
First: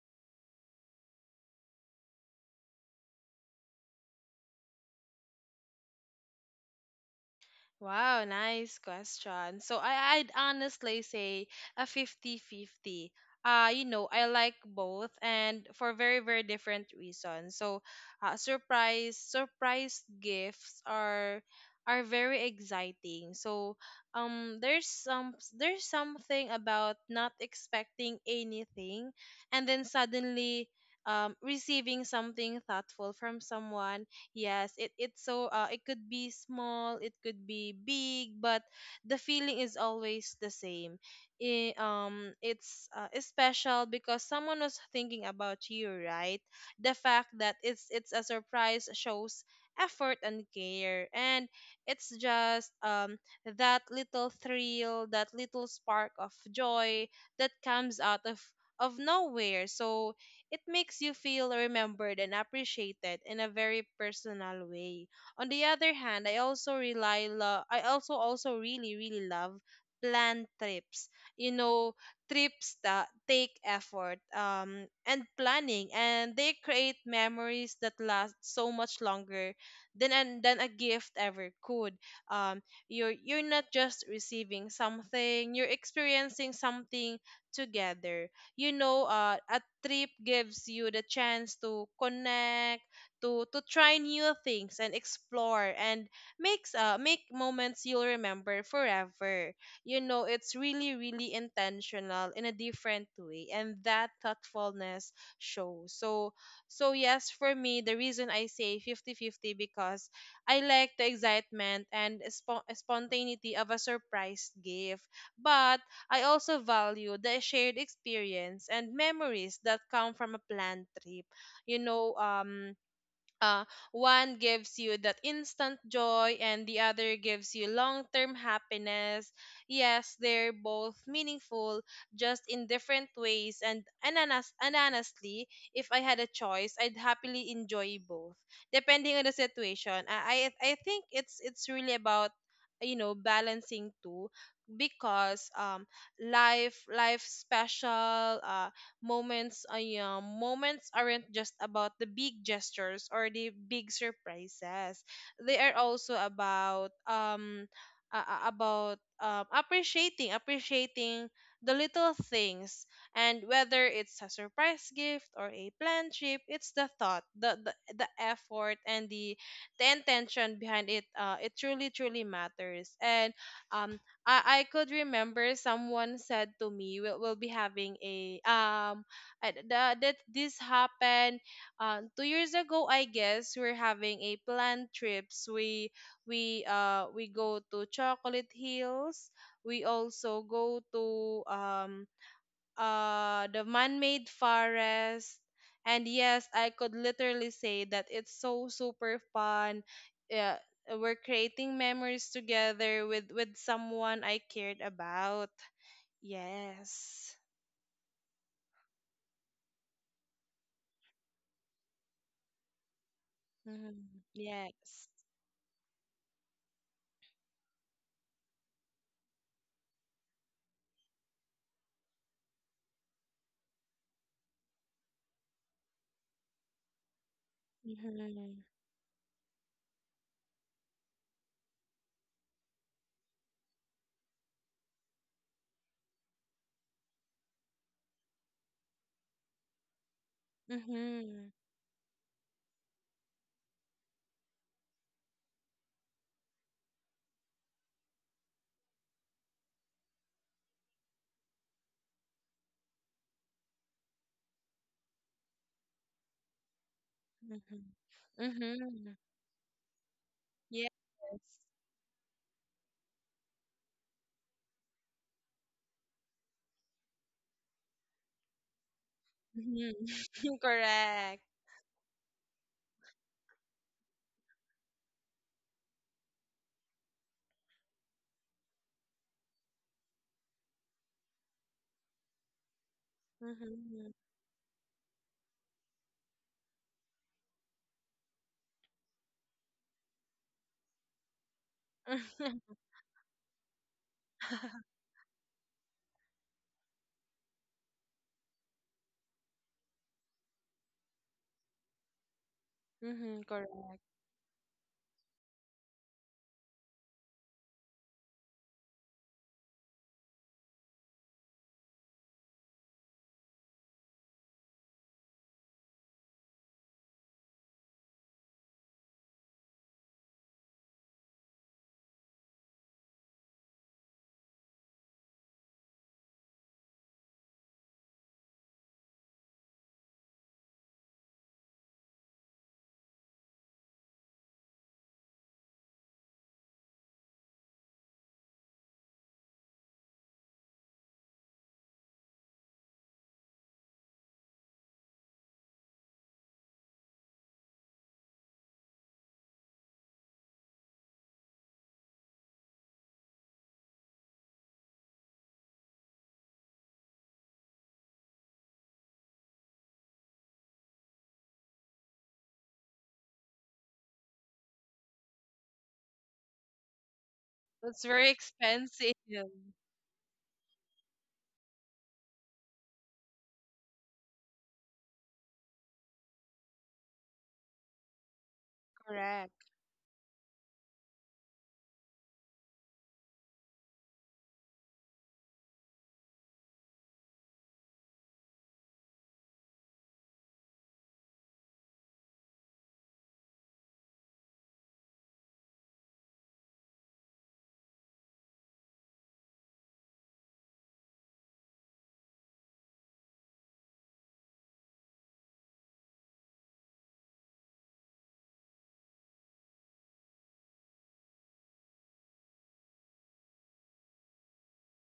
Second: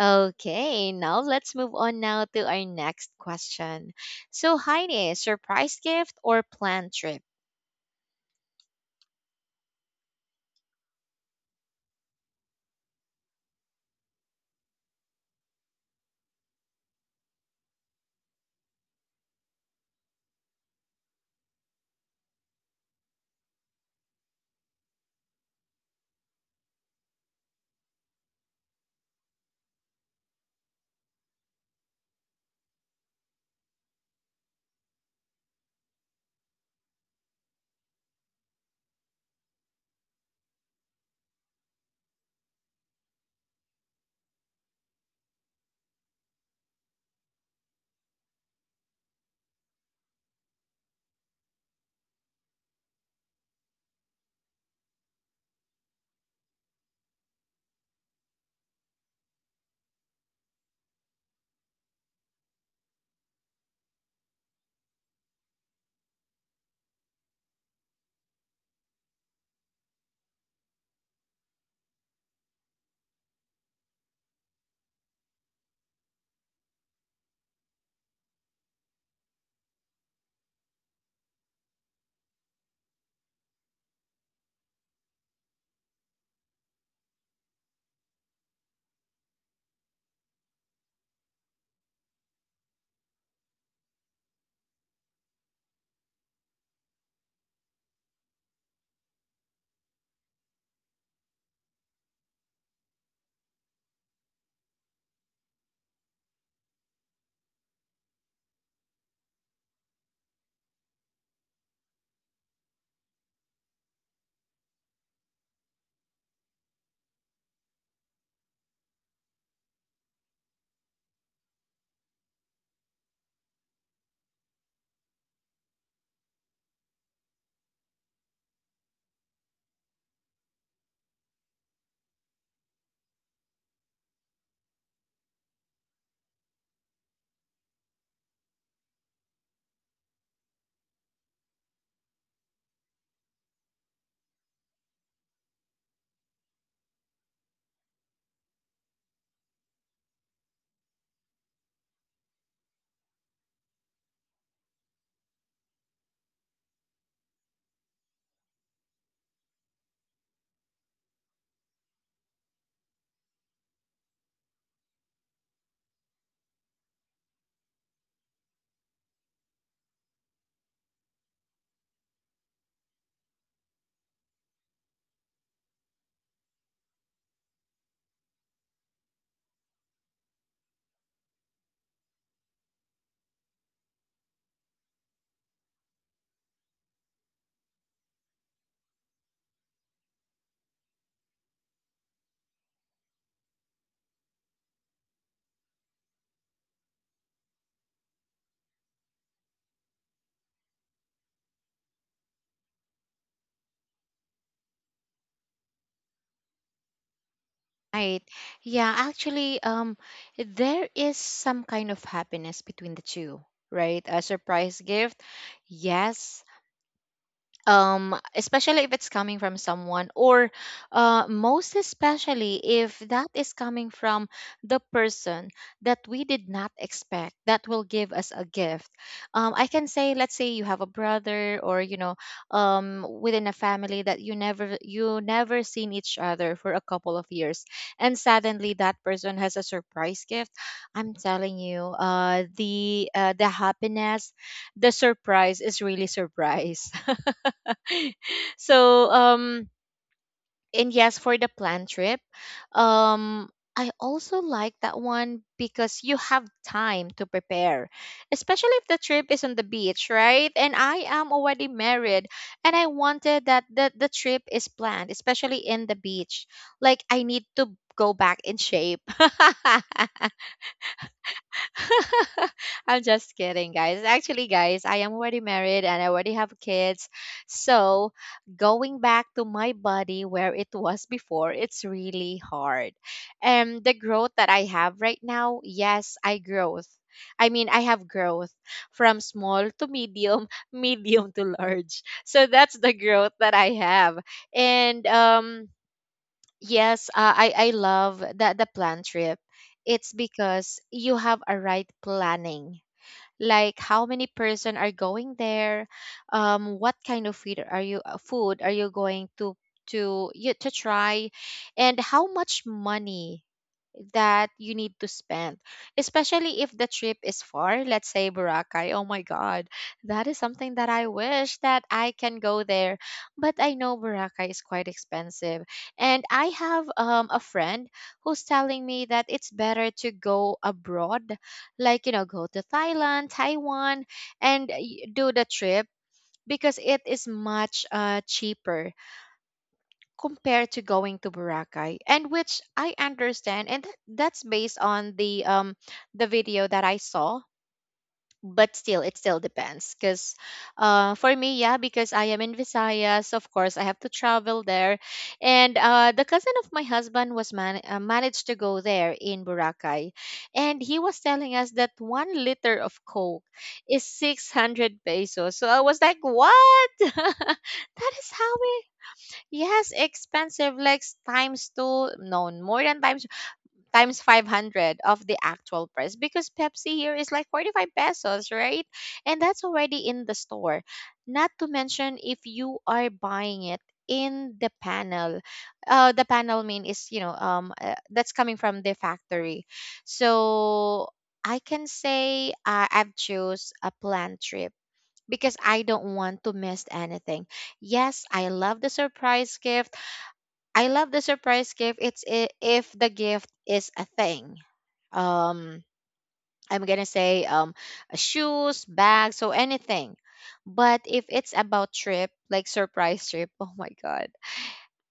Okay, now let's move on now to our next question. So, Heidi, surprise gift or planned trip? Wow, nice question. So I'd honestly say a fifty-fifty. 50. You know, I like both, and for very, very different reasons. So surprise gifts are very exciting. So there's something about not expecting anything, and then suddenly receiving something thoughtful from someone. Yes, it's so, it could be small, it could be big, but the feeling is always the same. I, it's special because someone was thinking about you, right? The fact that it's a surprise shows effort and care, and it's just that little thrill, that little spark of joy that comes out of nowhere. So it makes you feel remembered and appreciated in a very personal way. On the other hand, I also really, really love planned trips. You know, trips that take effort and planning, and they create memories that last so much longer than a gift ever could. You're not just receiving something, you're experiencing something together. A trip gives you the chance to connect, to try new things and explore, and make moments you'll remember forever. You know, it's really, really intentional in a different way, and that thoughtfulness shows. So, so yes, for me, the reason I say fifty fifty, because I like the excitement and spontaneity of a surprise gift, but I also value the shared experience and memories that come from a planned trip. You know, uh, one gives you that instant joy, and the other gives you long-term happiness. Yes, they're both meaningful, just in different ways, and honestly, if I had a choice, I'd happily enjoy both, depending on the situation. I think it's really about, you know, balancing too, because life special moments, yeah, moments aren't just about the big gestures or the big surprises. They are also about appreciating appreciating the little things, and whether it's a surprise gift or a planned trip, it's the thought, the effort, and the intention behind it, it truly, truly matters. And um I could remember someone said to me, we'll be having a, that this happened, 2 years ago, I guess. We're having a planned trips. We go to Chocolate Hills. We also go to um the man-made forest. And yes, I could literally say that it's so super fun. Yeah, we're creating memories together with someone I cared about. Yes. Right. Yeah, actually, there is some kind of happiness between the two, right? Mm-hmm. A surprise Yes. gift, yes, especially if it's coming from someone, or most especially if that is coming from the person that we did not expect that will give us a Mm-hmm. gift. I can say, let's say you have a brother, or you know, within a family that you never, seen each other for a couple of years, and suddenly that person has a surprise gift. I'm Mm-hmm. telling you, the happiness, the surprise is really surprise. (laughs) (laughs) So and yes, for the plan trip, um I also like that one because you have time to prepare, especially Mm-hmm. if the Mm-hmm. trip is on the beach, right? And Yes. I am already married, and I wanted that the trip is planned especially in the beach. Like I need to go back in shape. (laughs) Mm-hmm. (laughs) Correct. (laughs) I'm just kidding, guys. Actually, guys, I am already married and I already have kids. So going back to my body where it was before, it's really hard. And the Mm-hmm. growth that I have right now, yes, I growth. I mean, I have growth from small to medium, (laughs) medium to large. So (laughs) that's the growth that I have. And yes, I love the plan trip. It's because you have a right planning, Mm-hmm. Correct. like how many person are going there, what kind of food are you, going to you to try, and how much money that you need to spend, especially if the trip is far. Let's say Boracay. Oh my God, that is something that I wish that I can go there, but I know Boracay is quite expensive. And I have a friend who's telling me that it's better to go abroad, like you know, go to Thailand, Taiwan, and do the trip because it is much cheaper compared to going to Boracay, and which I understand, and that's based on the video that I saw. But still, it still depends, because for me, yeah, because I am in Visayas, of course, I have to travel there, and the cousin of my husband was managed to go there in Boracay, and he was telling us that 1 liter of Coke is 600 pesos. So I was like, what? (laughs) It's That is very how, expensive. yes, expensive, like times two, no, more than times 500 of the actual price because Pepsi here is like 45 pesos, right? And that's Correct. already in the store. Not to mention if you are buying it in the panel. The panel mean is, you know, that's coming from the factory. So I can say I've chose a planned trip because I don't want to miss anything. Yes, I love the surprise gift. It's if the gift is a thing. Um, I'm gonna say, shoes, bags, so anything. But if it's about trip, like surprise trip, (laughs) oh my god.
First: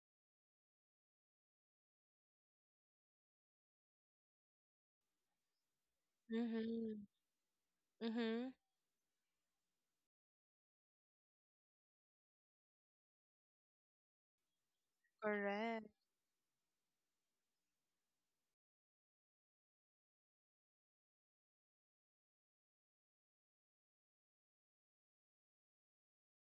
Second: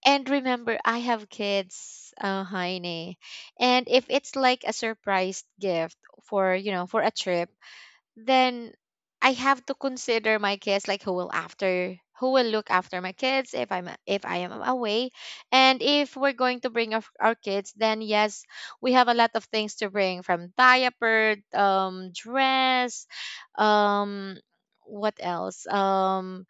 And remember, I have kids, Heine. And if it's like a surprise gift for, you know, Mm-hmm. for a trip, Mm-hmm. then I have to consider my kids, like who will after, who will look after my kids if I am away. And Correct. if we're going to bring our kids, then yes, we have a lot of things to bring, from diaper, dress, um what else um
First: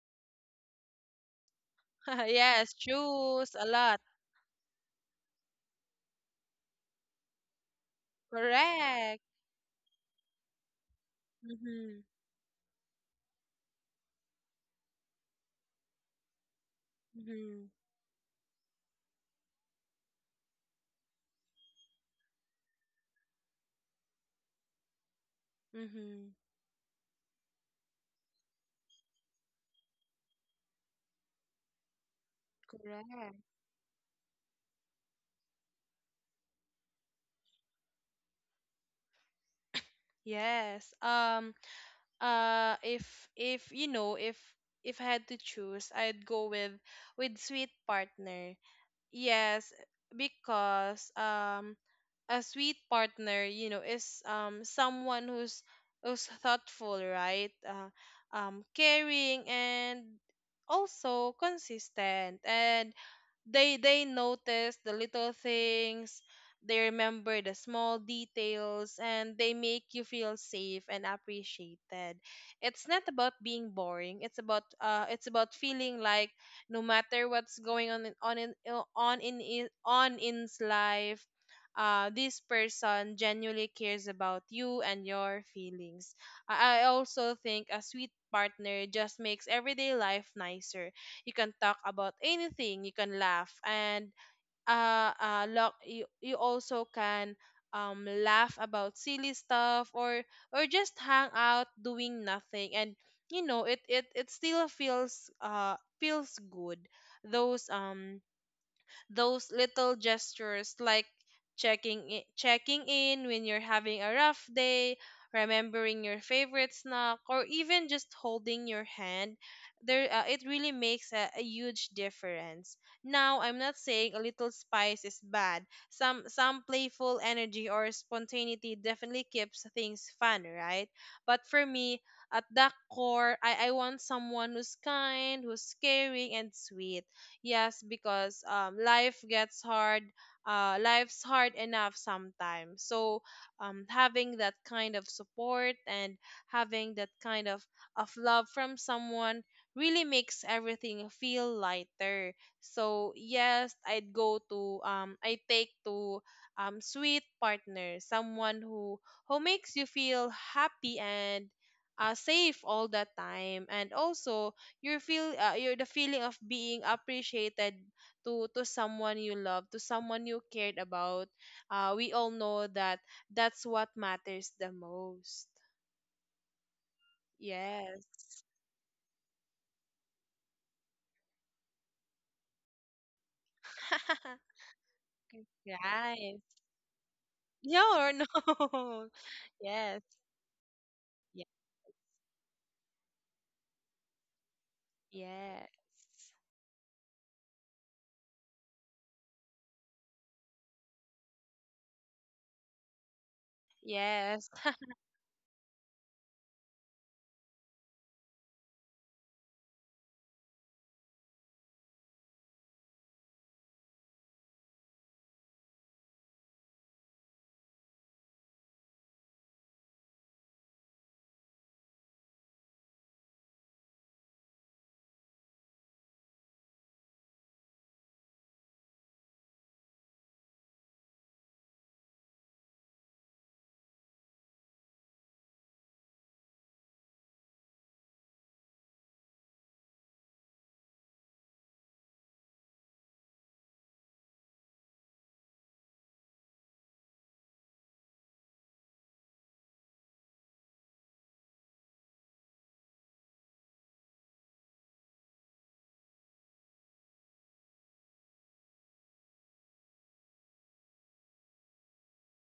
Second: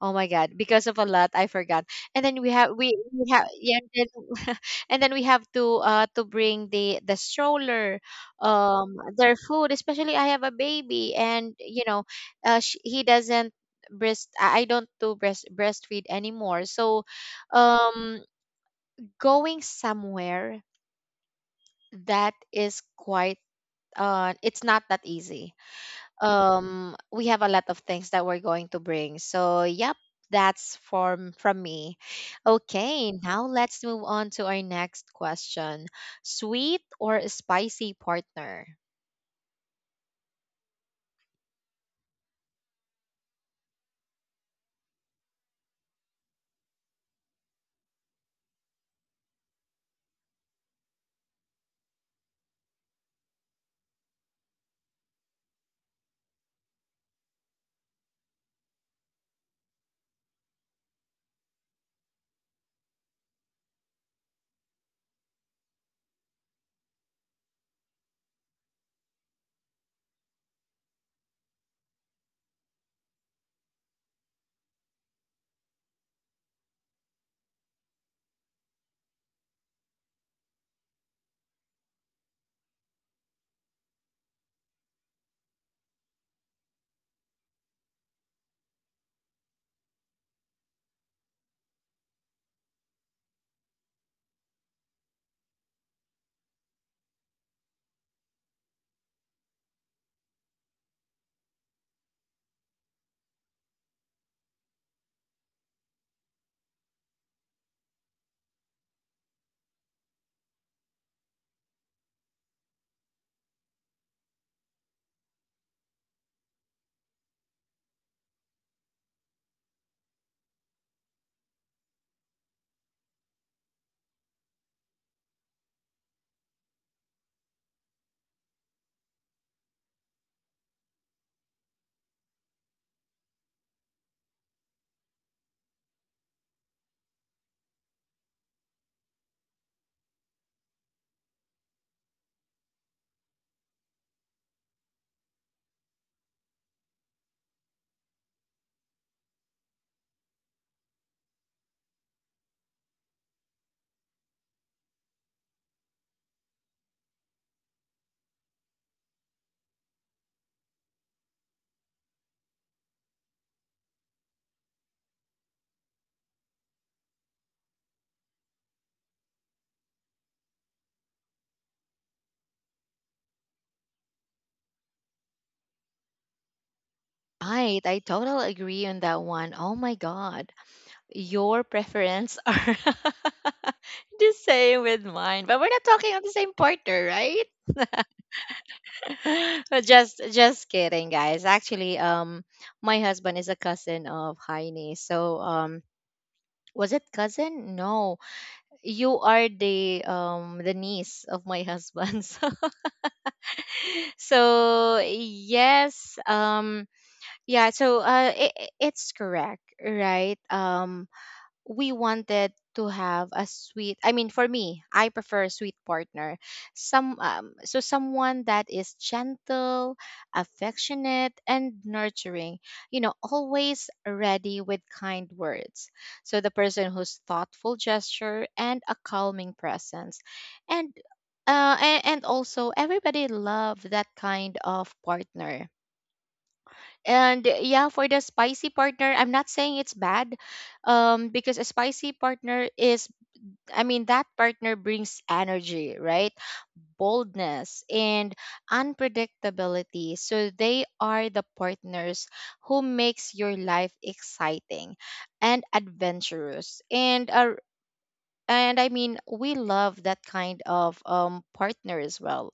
oh my God, because of a lot, I forgot. And (laughs) then we Yes, have, we have choose a yeah, and lot. then, (laughs) and then we have to bring the stroller, Correct. their food. Especially I have a baby, and you Mm-hmm. know, sh he doesn't breast. I don't do breastfeed anymore. So Mm-hmm. um, going somewhere that is quite it's not that easy. Mm-hmm. We have a lot of things that we're going to bring. So yep, that's from me. Okay, Correct. now let's move on to our next question. Sweet or spicy partner? Yes. If you know, if I had to choose, I'd go with sweet partner. Yes, because a sweet partner, you know, is someone who's thoughtful, right? Caring and also consistent, and they notice the little things, they remember the small details, and they make you feel safe and appreciated. It's not about being boring, it's about feeling like no matter what's going on in il- on in I- on in's life this person genuinely cares about you and your feelings. I also think a sweet partner just makes everyday life nicer. You can talk about anything, you can laugh, and you, also can laugh about silly stuff or just hang out doing nothing, and it still feels feels good. Those um those little gestures, like checking in, checking in when you're having a rough day, remembering your favorite snack, or even just holding your hand, there it really makes a huge difference. Now, I'm not saying a little spice is bad. Some playful energy or spontaneity definitely keeps things fun, right? But for me, at the core, I want someone who's kind, who's caring, and sweet. Yes, because life gets hard. Life's hard enough sometimes. So having that kind of support and having that kind of love from someone really makes everything feel lighter. So yes, I take to sweet partner, someone who makes you feel happy and safe all the time, and also you feel you the feeling of being appreciated to someone you love, to someone you cared about. We all know that that's what matters the most. Right, I Yes. totally agree on that one. Oh my god, your preference are (laughs) the (laughs) same with mine, but we're not talking on the Right. same partner, right? Yeah or no. (laughs) Just kidding guys. (laughs) Actually, my husband is a cousin of Heine, so Yes, was it cousin? No. You are the niece of my husband. (laughs) So, yes, yes. (laughs) Yes, yeah, so it's correct, right? We wanted to have a sweet, for me I prefer a sweet partner, some so someone that is gentle, affectionate, and nurturing, you know, always ready with kind words. So the person who's thoughtful gesture and a calming presence. And and also everybody love that kind of partner. And yeah, for the spicy partner, I'm not saying it's bad, because a spicy partner is, I mean, that partner brings energy, right? Boldness and unpredictability. So they are the partners who makes your life exciting and adventurous. And I mean, we love that kind of partner as well.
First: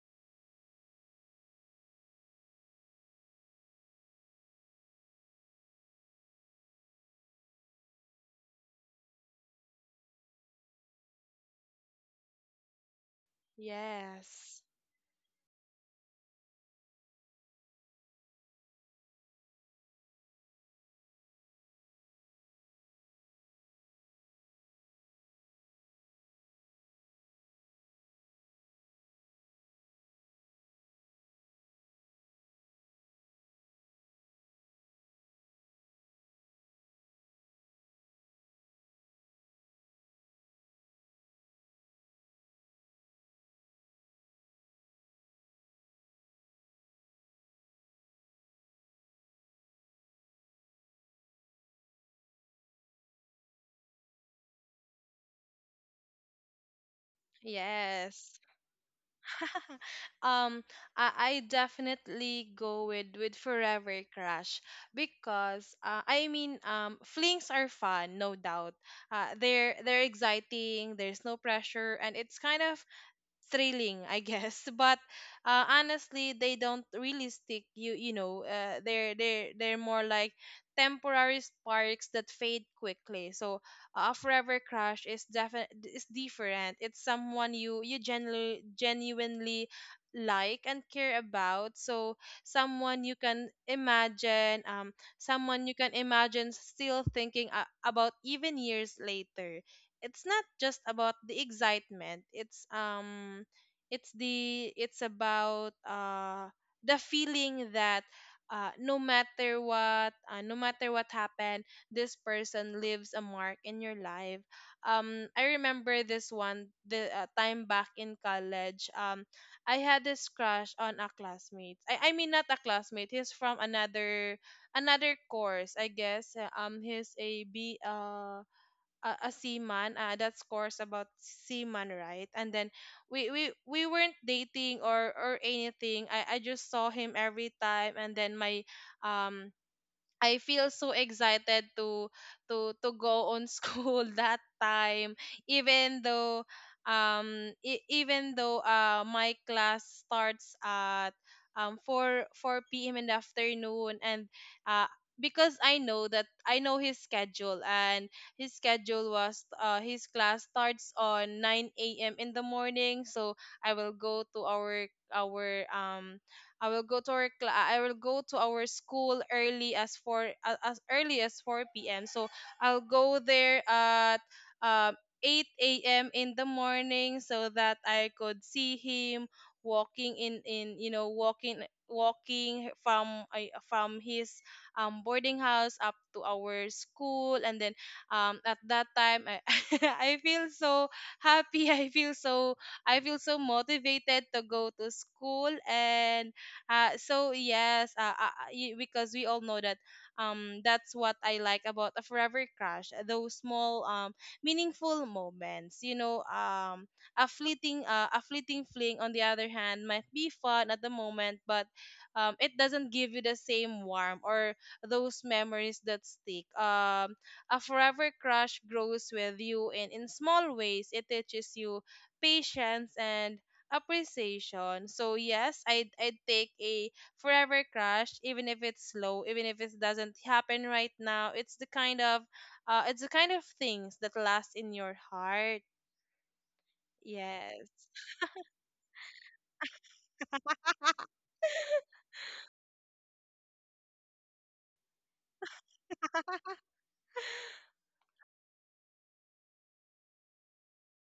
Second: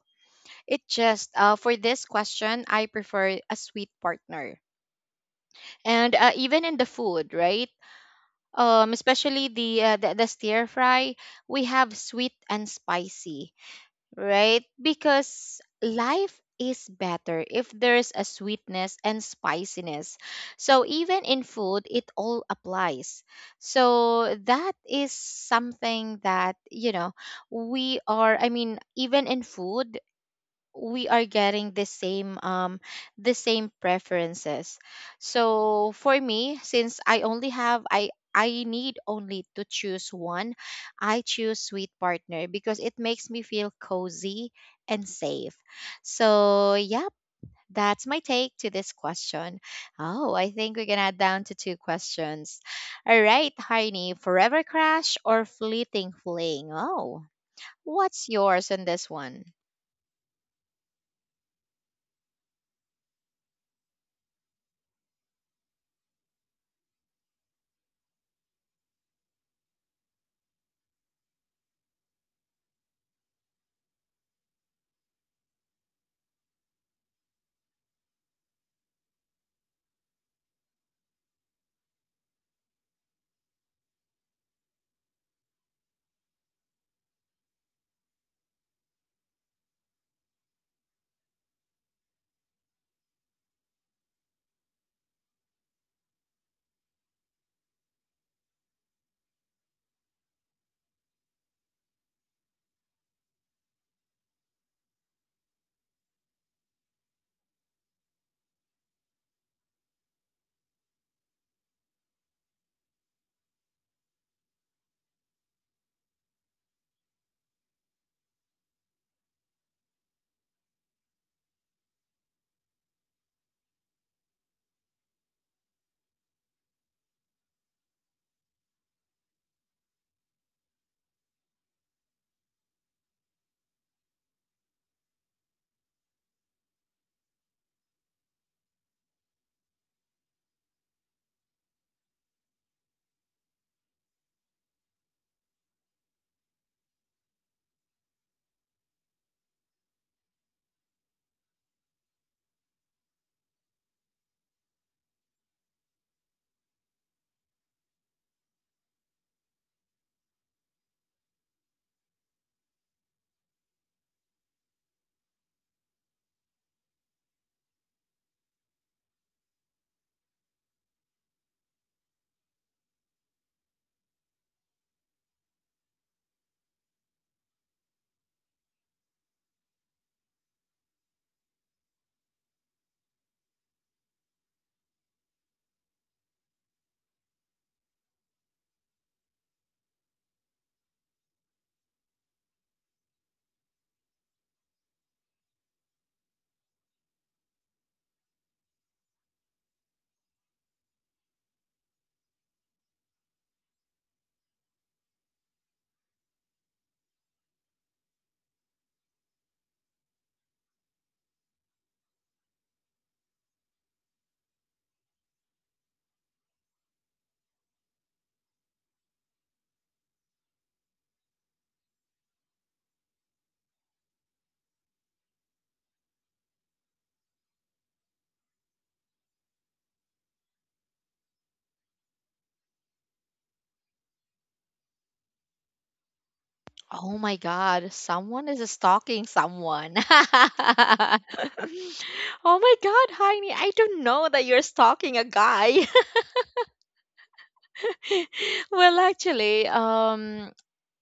It just for this question, I prefer a sweet partner and even in the food, right? Especially the, the stir fry, we have sweet and spicy, Yes, right? Because life is better if there's a sweetness and spiciness, so even in food it all applies. So that is something that you know We are, I mean, even in food, we are getting the same preferences. So for me, since I only have, I need only to choose one, I choose sweet partner because it makes me feel cozy and safe. So yep, that's my take to this question. Oh, I think we're gonna down to two questions. All right, Heini, forever crush or fleeting fling? Oh, what's yes. yours on this one? (laughs) um I definitely go with forever crush, because I mean, flings are fun, no doubt. They're exciting, there's no pressure, and it's kind of thrilling, I guess. (laughs) But honestly, they don't really stick. They're they're more like temporary sparks that fade quickly. So a forever crush is is different. It's someone you genuinely like and care about. So someone you can imagine, someone you can imagine still thinking about even years later. It's not just about the excitement, it's about the feeling that no matter what happened, this person leaves a mark in your life. I remember this one, the time back in college. I had this crush on a classmate, I mean not a classmate, he's from another another course, I guess. He's a b a seaman, that's course about seaman, right? And then we weren't dating or anything, I just saw him every time, and then my um I feel so excited to to go on school (laughs) that time. Even though even though my class starts at 4 p.m. in the afternoon, and uh because I know that I know his schedule, and his schedule was his class starts on 9 a.m. in the morning. So I will go to our I will go to our I will go to our school early as as early as four p.m. So I'll go there at eight a.m. in the morning, so that I could see him walking in, you know, walking walking from I from his boarding house up to our school. And then at that time I, (laughs) I feel so happy. (laughs) I feel so, I feel so motivated to go to school, and so yes, because we all know that that's what I like about a forever crush, those small meaningful moments. You know, a fleeting fling on the other hand might be fun at the moment, but it doesn't give you the same warmth or those memories that stick. A forever crush grows with you in small ways. It teaches you patience and appreciation. So yes, I'd take a forever crush, even if it's slow, even if it doesn't happen right now. It's the kind of it's the kind of things that last in your heart. Oh my Yes. god, someone is stalking someone. (laughs) Oh my god, Heini, I don't know that you're stalking a guy. (laughs) (laughs) Well, actually,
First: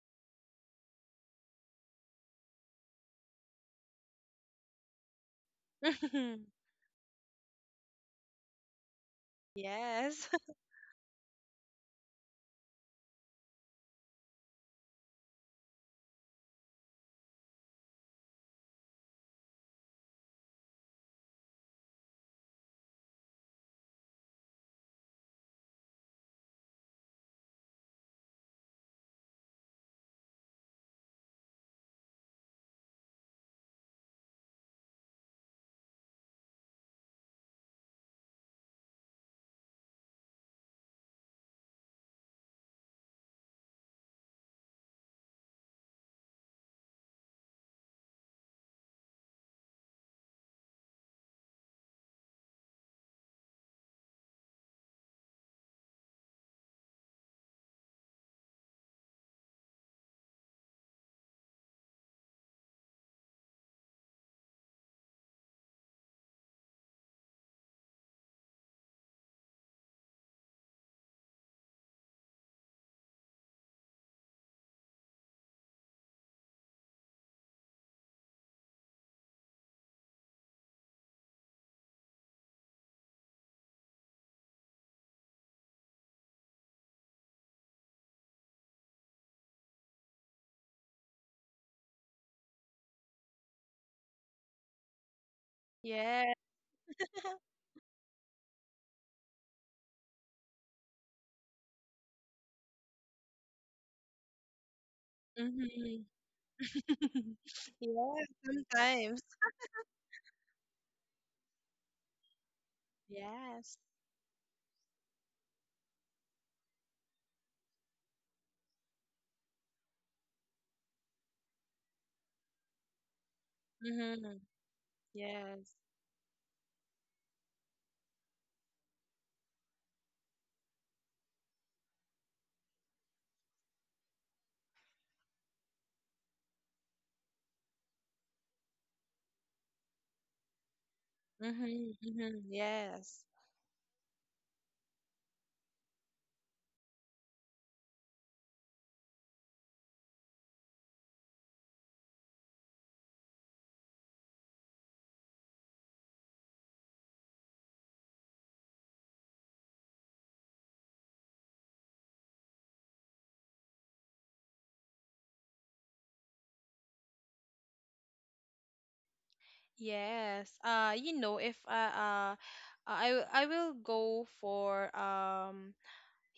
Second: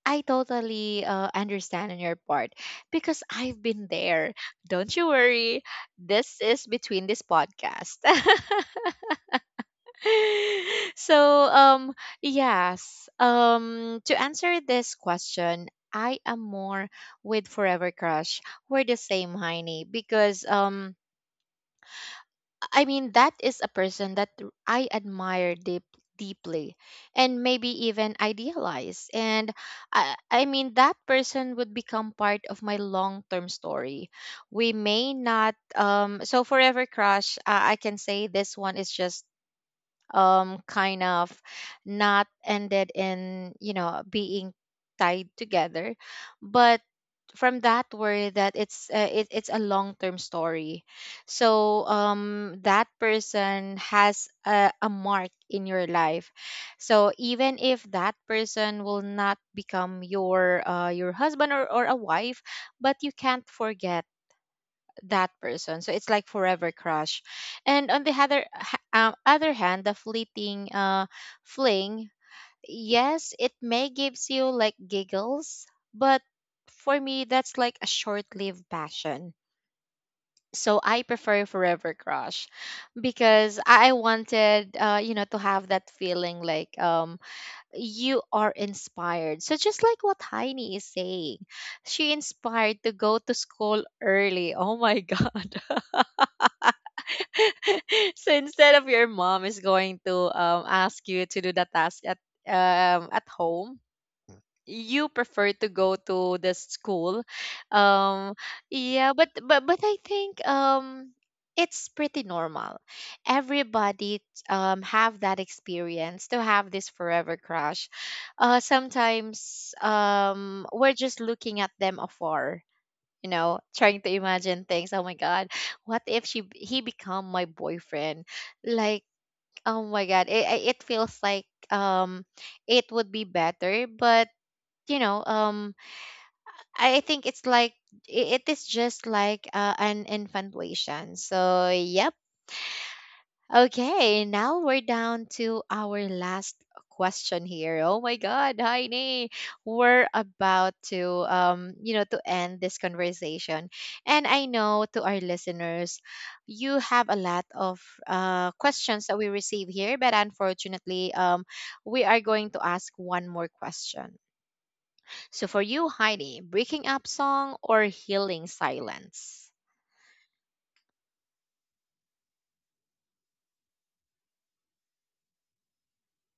I totally understand on your part, because I've been there. Don't you worry. This is between this podcast. (laughs) Yes. (laughs) (laughs) So yes, to answer this question, I am more with forever crush. We're the same, Heiny, because I mean, that is a person that I admire deep, deeply, and maybe even idealize. And I mean that person would become part of my long-term story. We may not, so forever crush, I can say this one is just kind of not ended in, you know, being tied together, but from that word that it's a long-term story. So that person has a mark in your life. So even if that person will not become your husband or a wife, but you can't forget that person. So it's like forever crush. And on the other hand, the fleeting fling, yes, it may gives you like giggles, but for me, that's like a short-lived passion. So I prefer forever crush because I wanted, you know, to have that feeling like you are inspired. So just like what Heini is saying, she inspired to go to school early. Oh my god. (laughs) Yes. (laughs) (laughs) So instead of your mom is going to ask you to do the task at home, you prefer Hmm. to go to the school. (laughs) Yes, um yeah, sometimes. but I think it's pretty normal, Yes. everybody have that experience to have this forever crush. Sometimes we're just looking at them afar, you know, trying to Hmm. imagine things. Oh my god, Yes. what if he become my boyfriend? Like, oh my god, it feels like it would be better, but you know, I think it's like it is just like an infatuation. So Hmm. yeah. Hmm. Yes. Okay, now we're down to our last question here. Oh my god, Heini, we're about to you know, to end this conversation. And I know to our listeners, you have a lot of questions that we receive here, but unfortunately, we are going to ask one more question. So for you, Heidi, breaking up song or healing silence? Yes. You know, if I I will go for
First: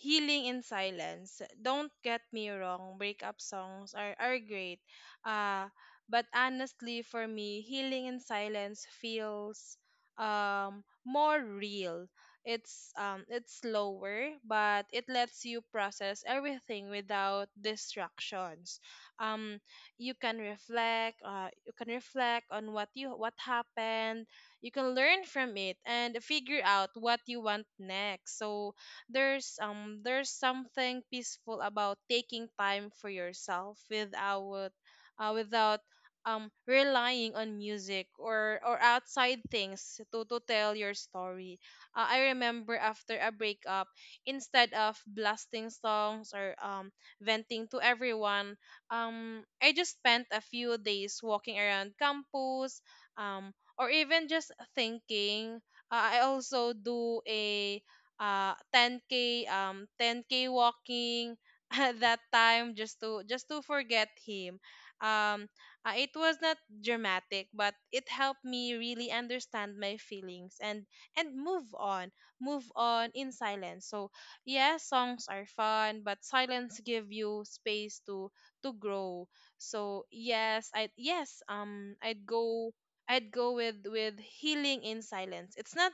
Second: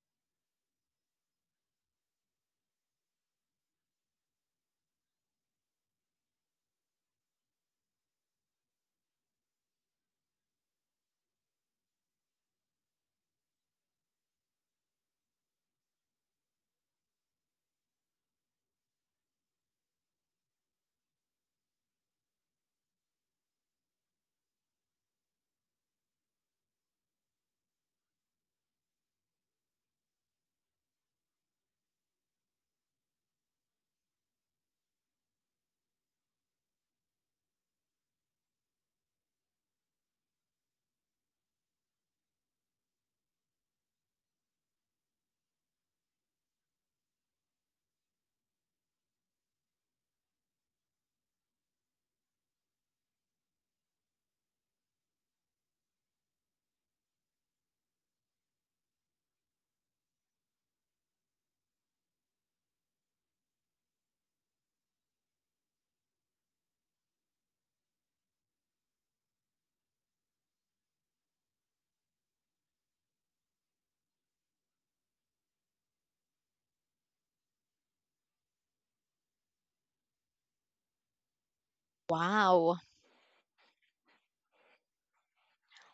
Healing in Silence. Don't get me wrong, breakup songs are great. Uh, but honestly, for me, Healing in Silence feels more real. It's slower, but it lets you process everything without distractions. Um, you can reflect. You can reflect on what you what happened. You can learn from it and figure out what you want next. So, there's something peaceful about taking time for yourself without uh, without relying on music or outside things to tell your story. I remember after a breakup, instead of blasting songs or venting to everyone, I just spent a few days walking around campus, or even just thinking. I also do a 10k 10k walking (laughs) at that time just to forget him. um it was not dramatic, but it helped me really understand my feelings and move on, move on in silence. So yes, songs are fun, but silence give you space to grow. So yes, I'd go Wow. I'd go with healing in silence.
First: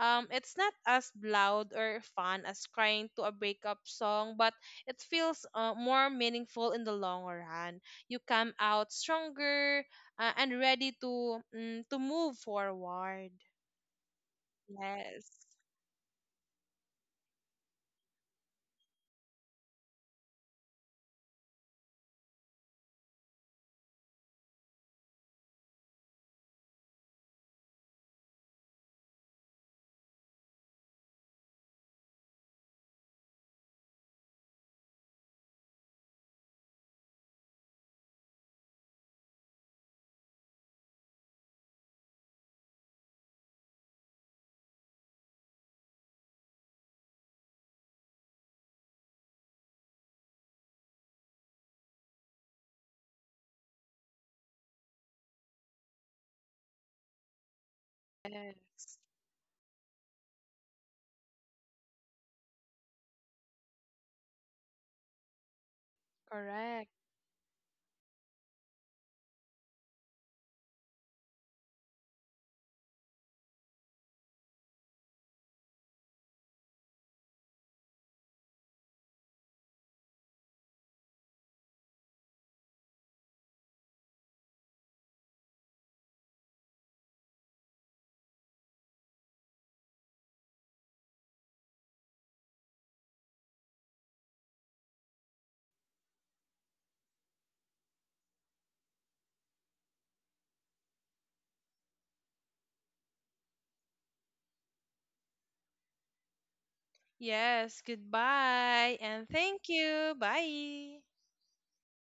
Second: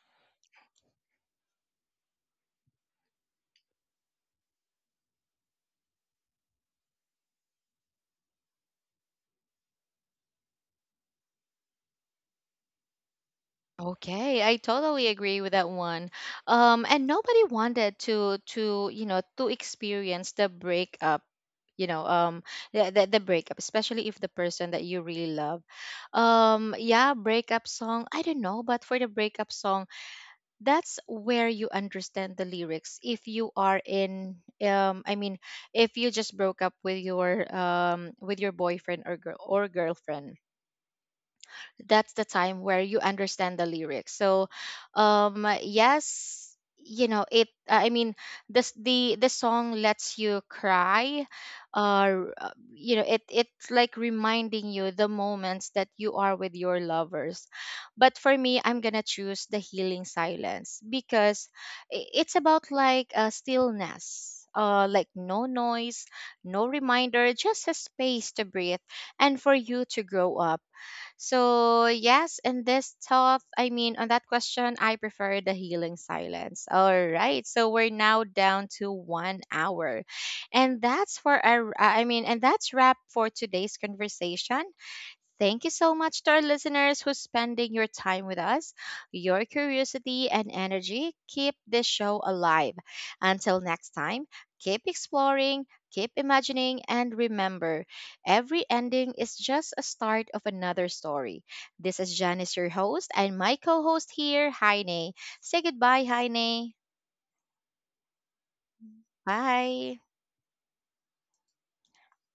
It's not as loud or fun as crying to a breakup song, but it feels more meaningful in the long run. You come out stronger and ready to to move forward. Okay, I totally Yes. agree with that one. And nobody wanted to you know to experience the breakup, you know, the breakup, especially if the person that you really love. Yeah, breakup song. I don't know, but for the breakup song, that's where you understand the lyrics. If you are in, I mean, if you just broke up with your boyfriend or girl or girlfriend, that's the time where you understand the lyrics. So yes, you know it, I mean, this the song lets you cry, you know, it it's like reminding you the moments that you are with your lovers. But for me, I'm Yes. gonna choose the healing silence, because it's about like a stillness, like no noise, no Correct. reminder, just a space to breathe and for you to grow up. So, yes, in this top, I mean, on that question, I prefer the healing silence. All right. So, we're now down to one hour. And that's for our, I mean, and that's wrap for today's conversation. Thank you so much to our listeners who's spending your time with us. Your curiosity and energy keep this show alive. Until next time, keep exploring, keep imagining, and remember every ending is just a start of another story. This is Janice, your host, and my co host here, Heine. Say goodbye, Heine. Yes. Goodbye and thank Bye. you. Bye.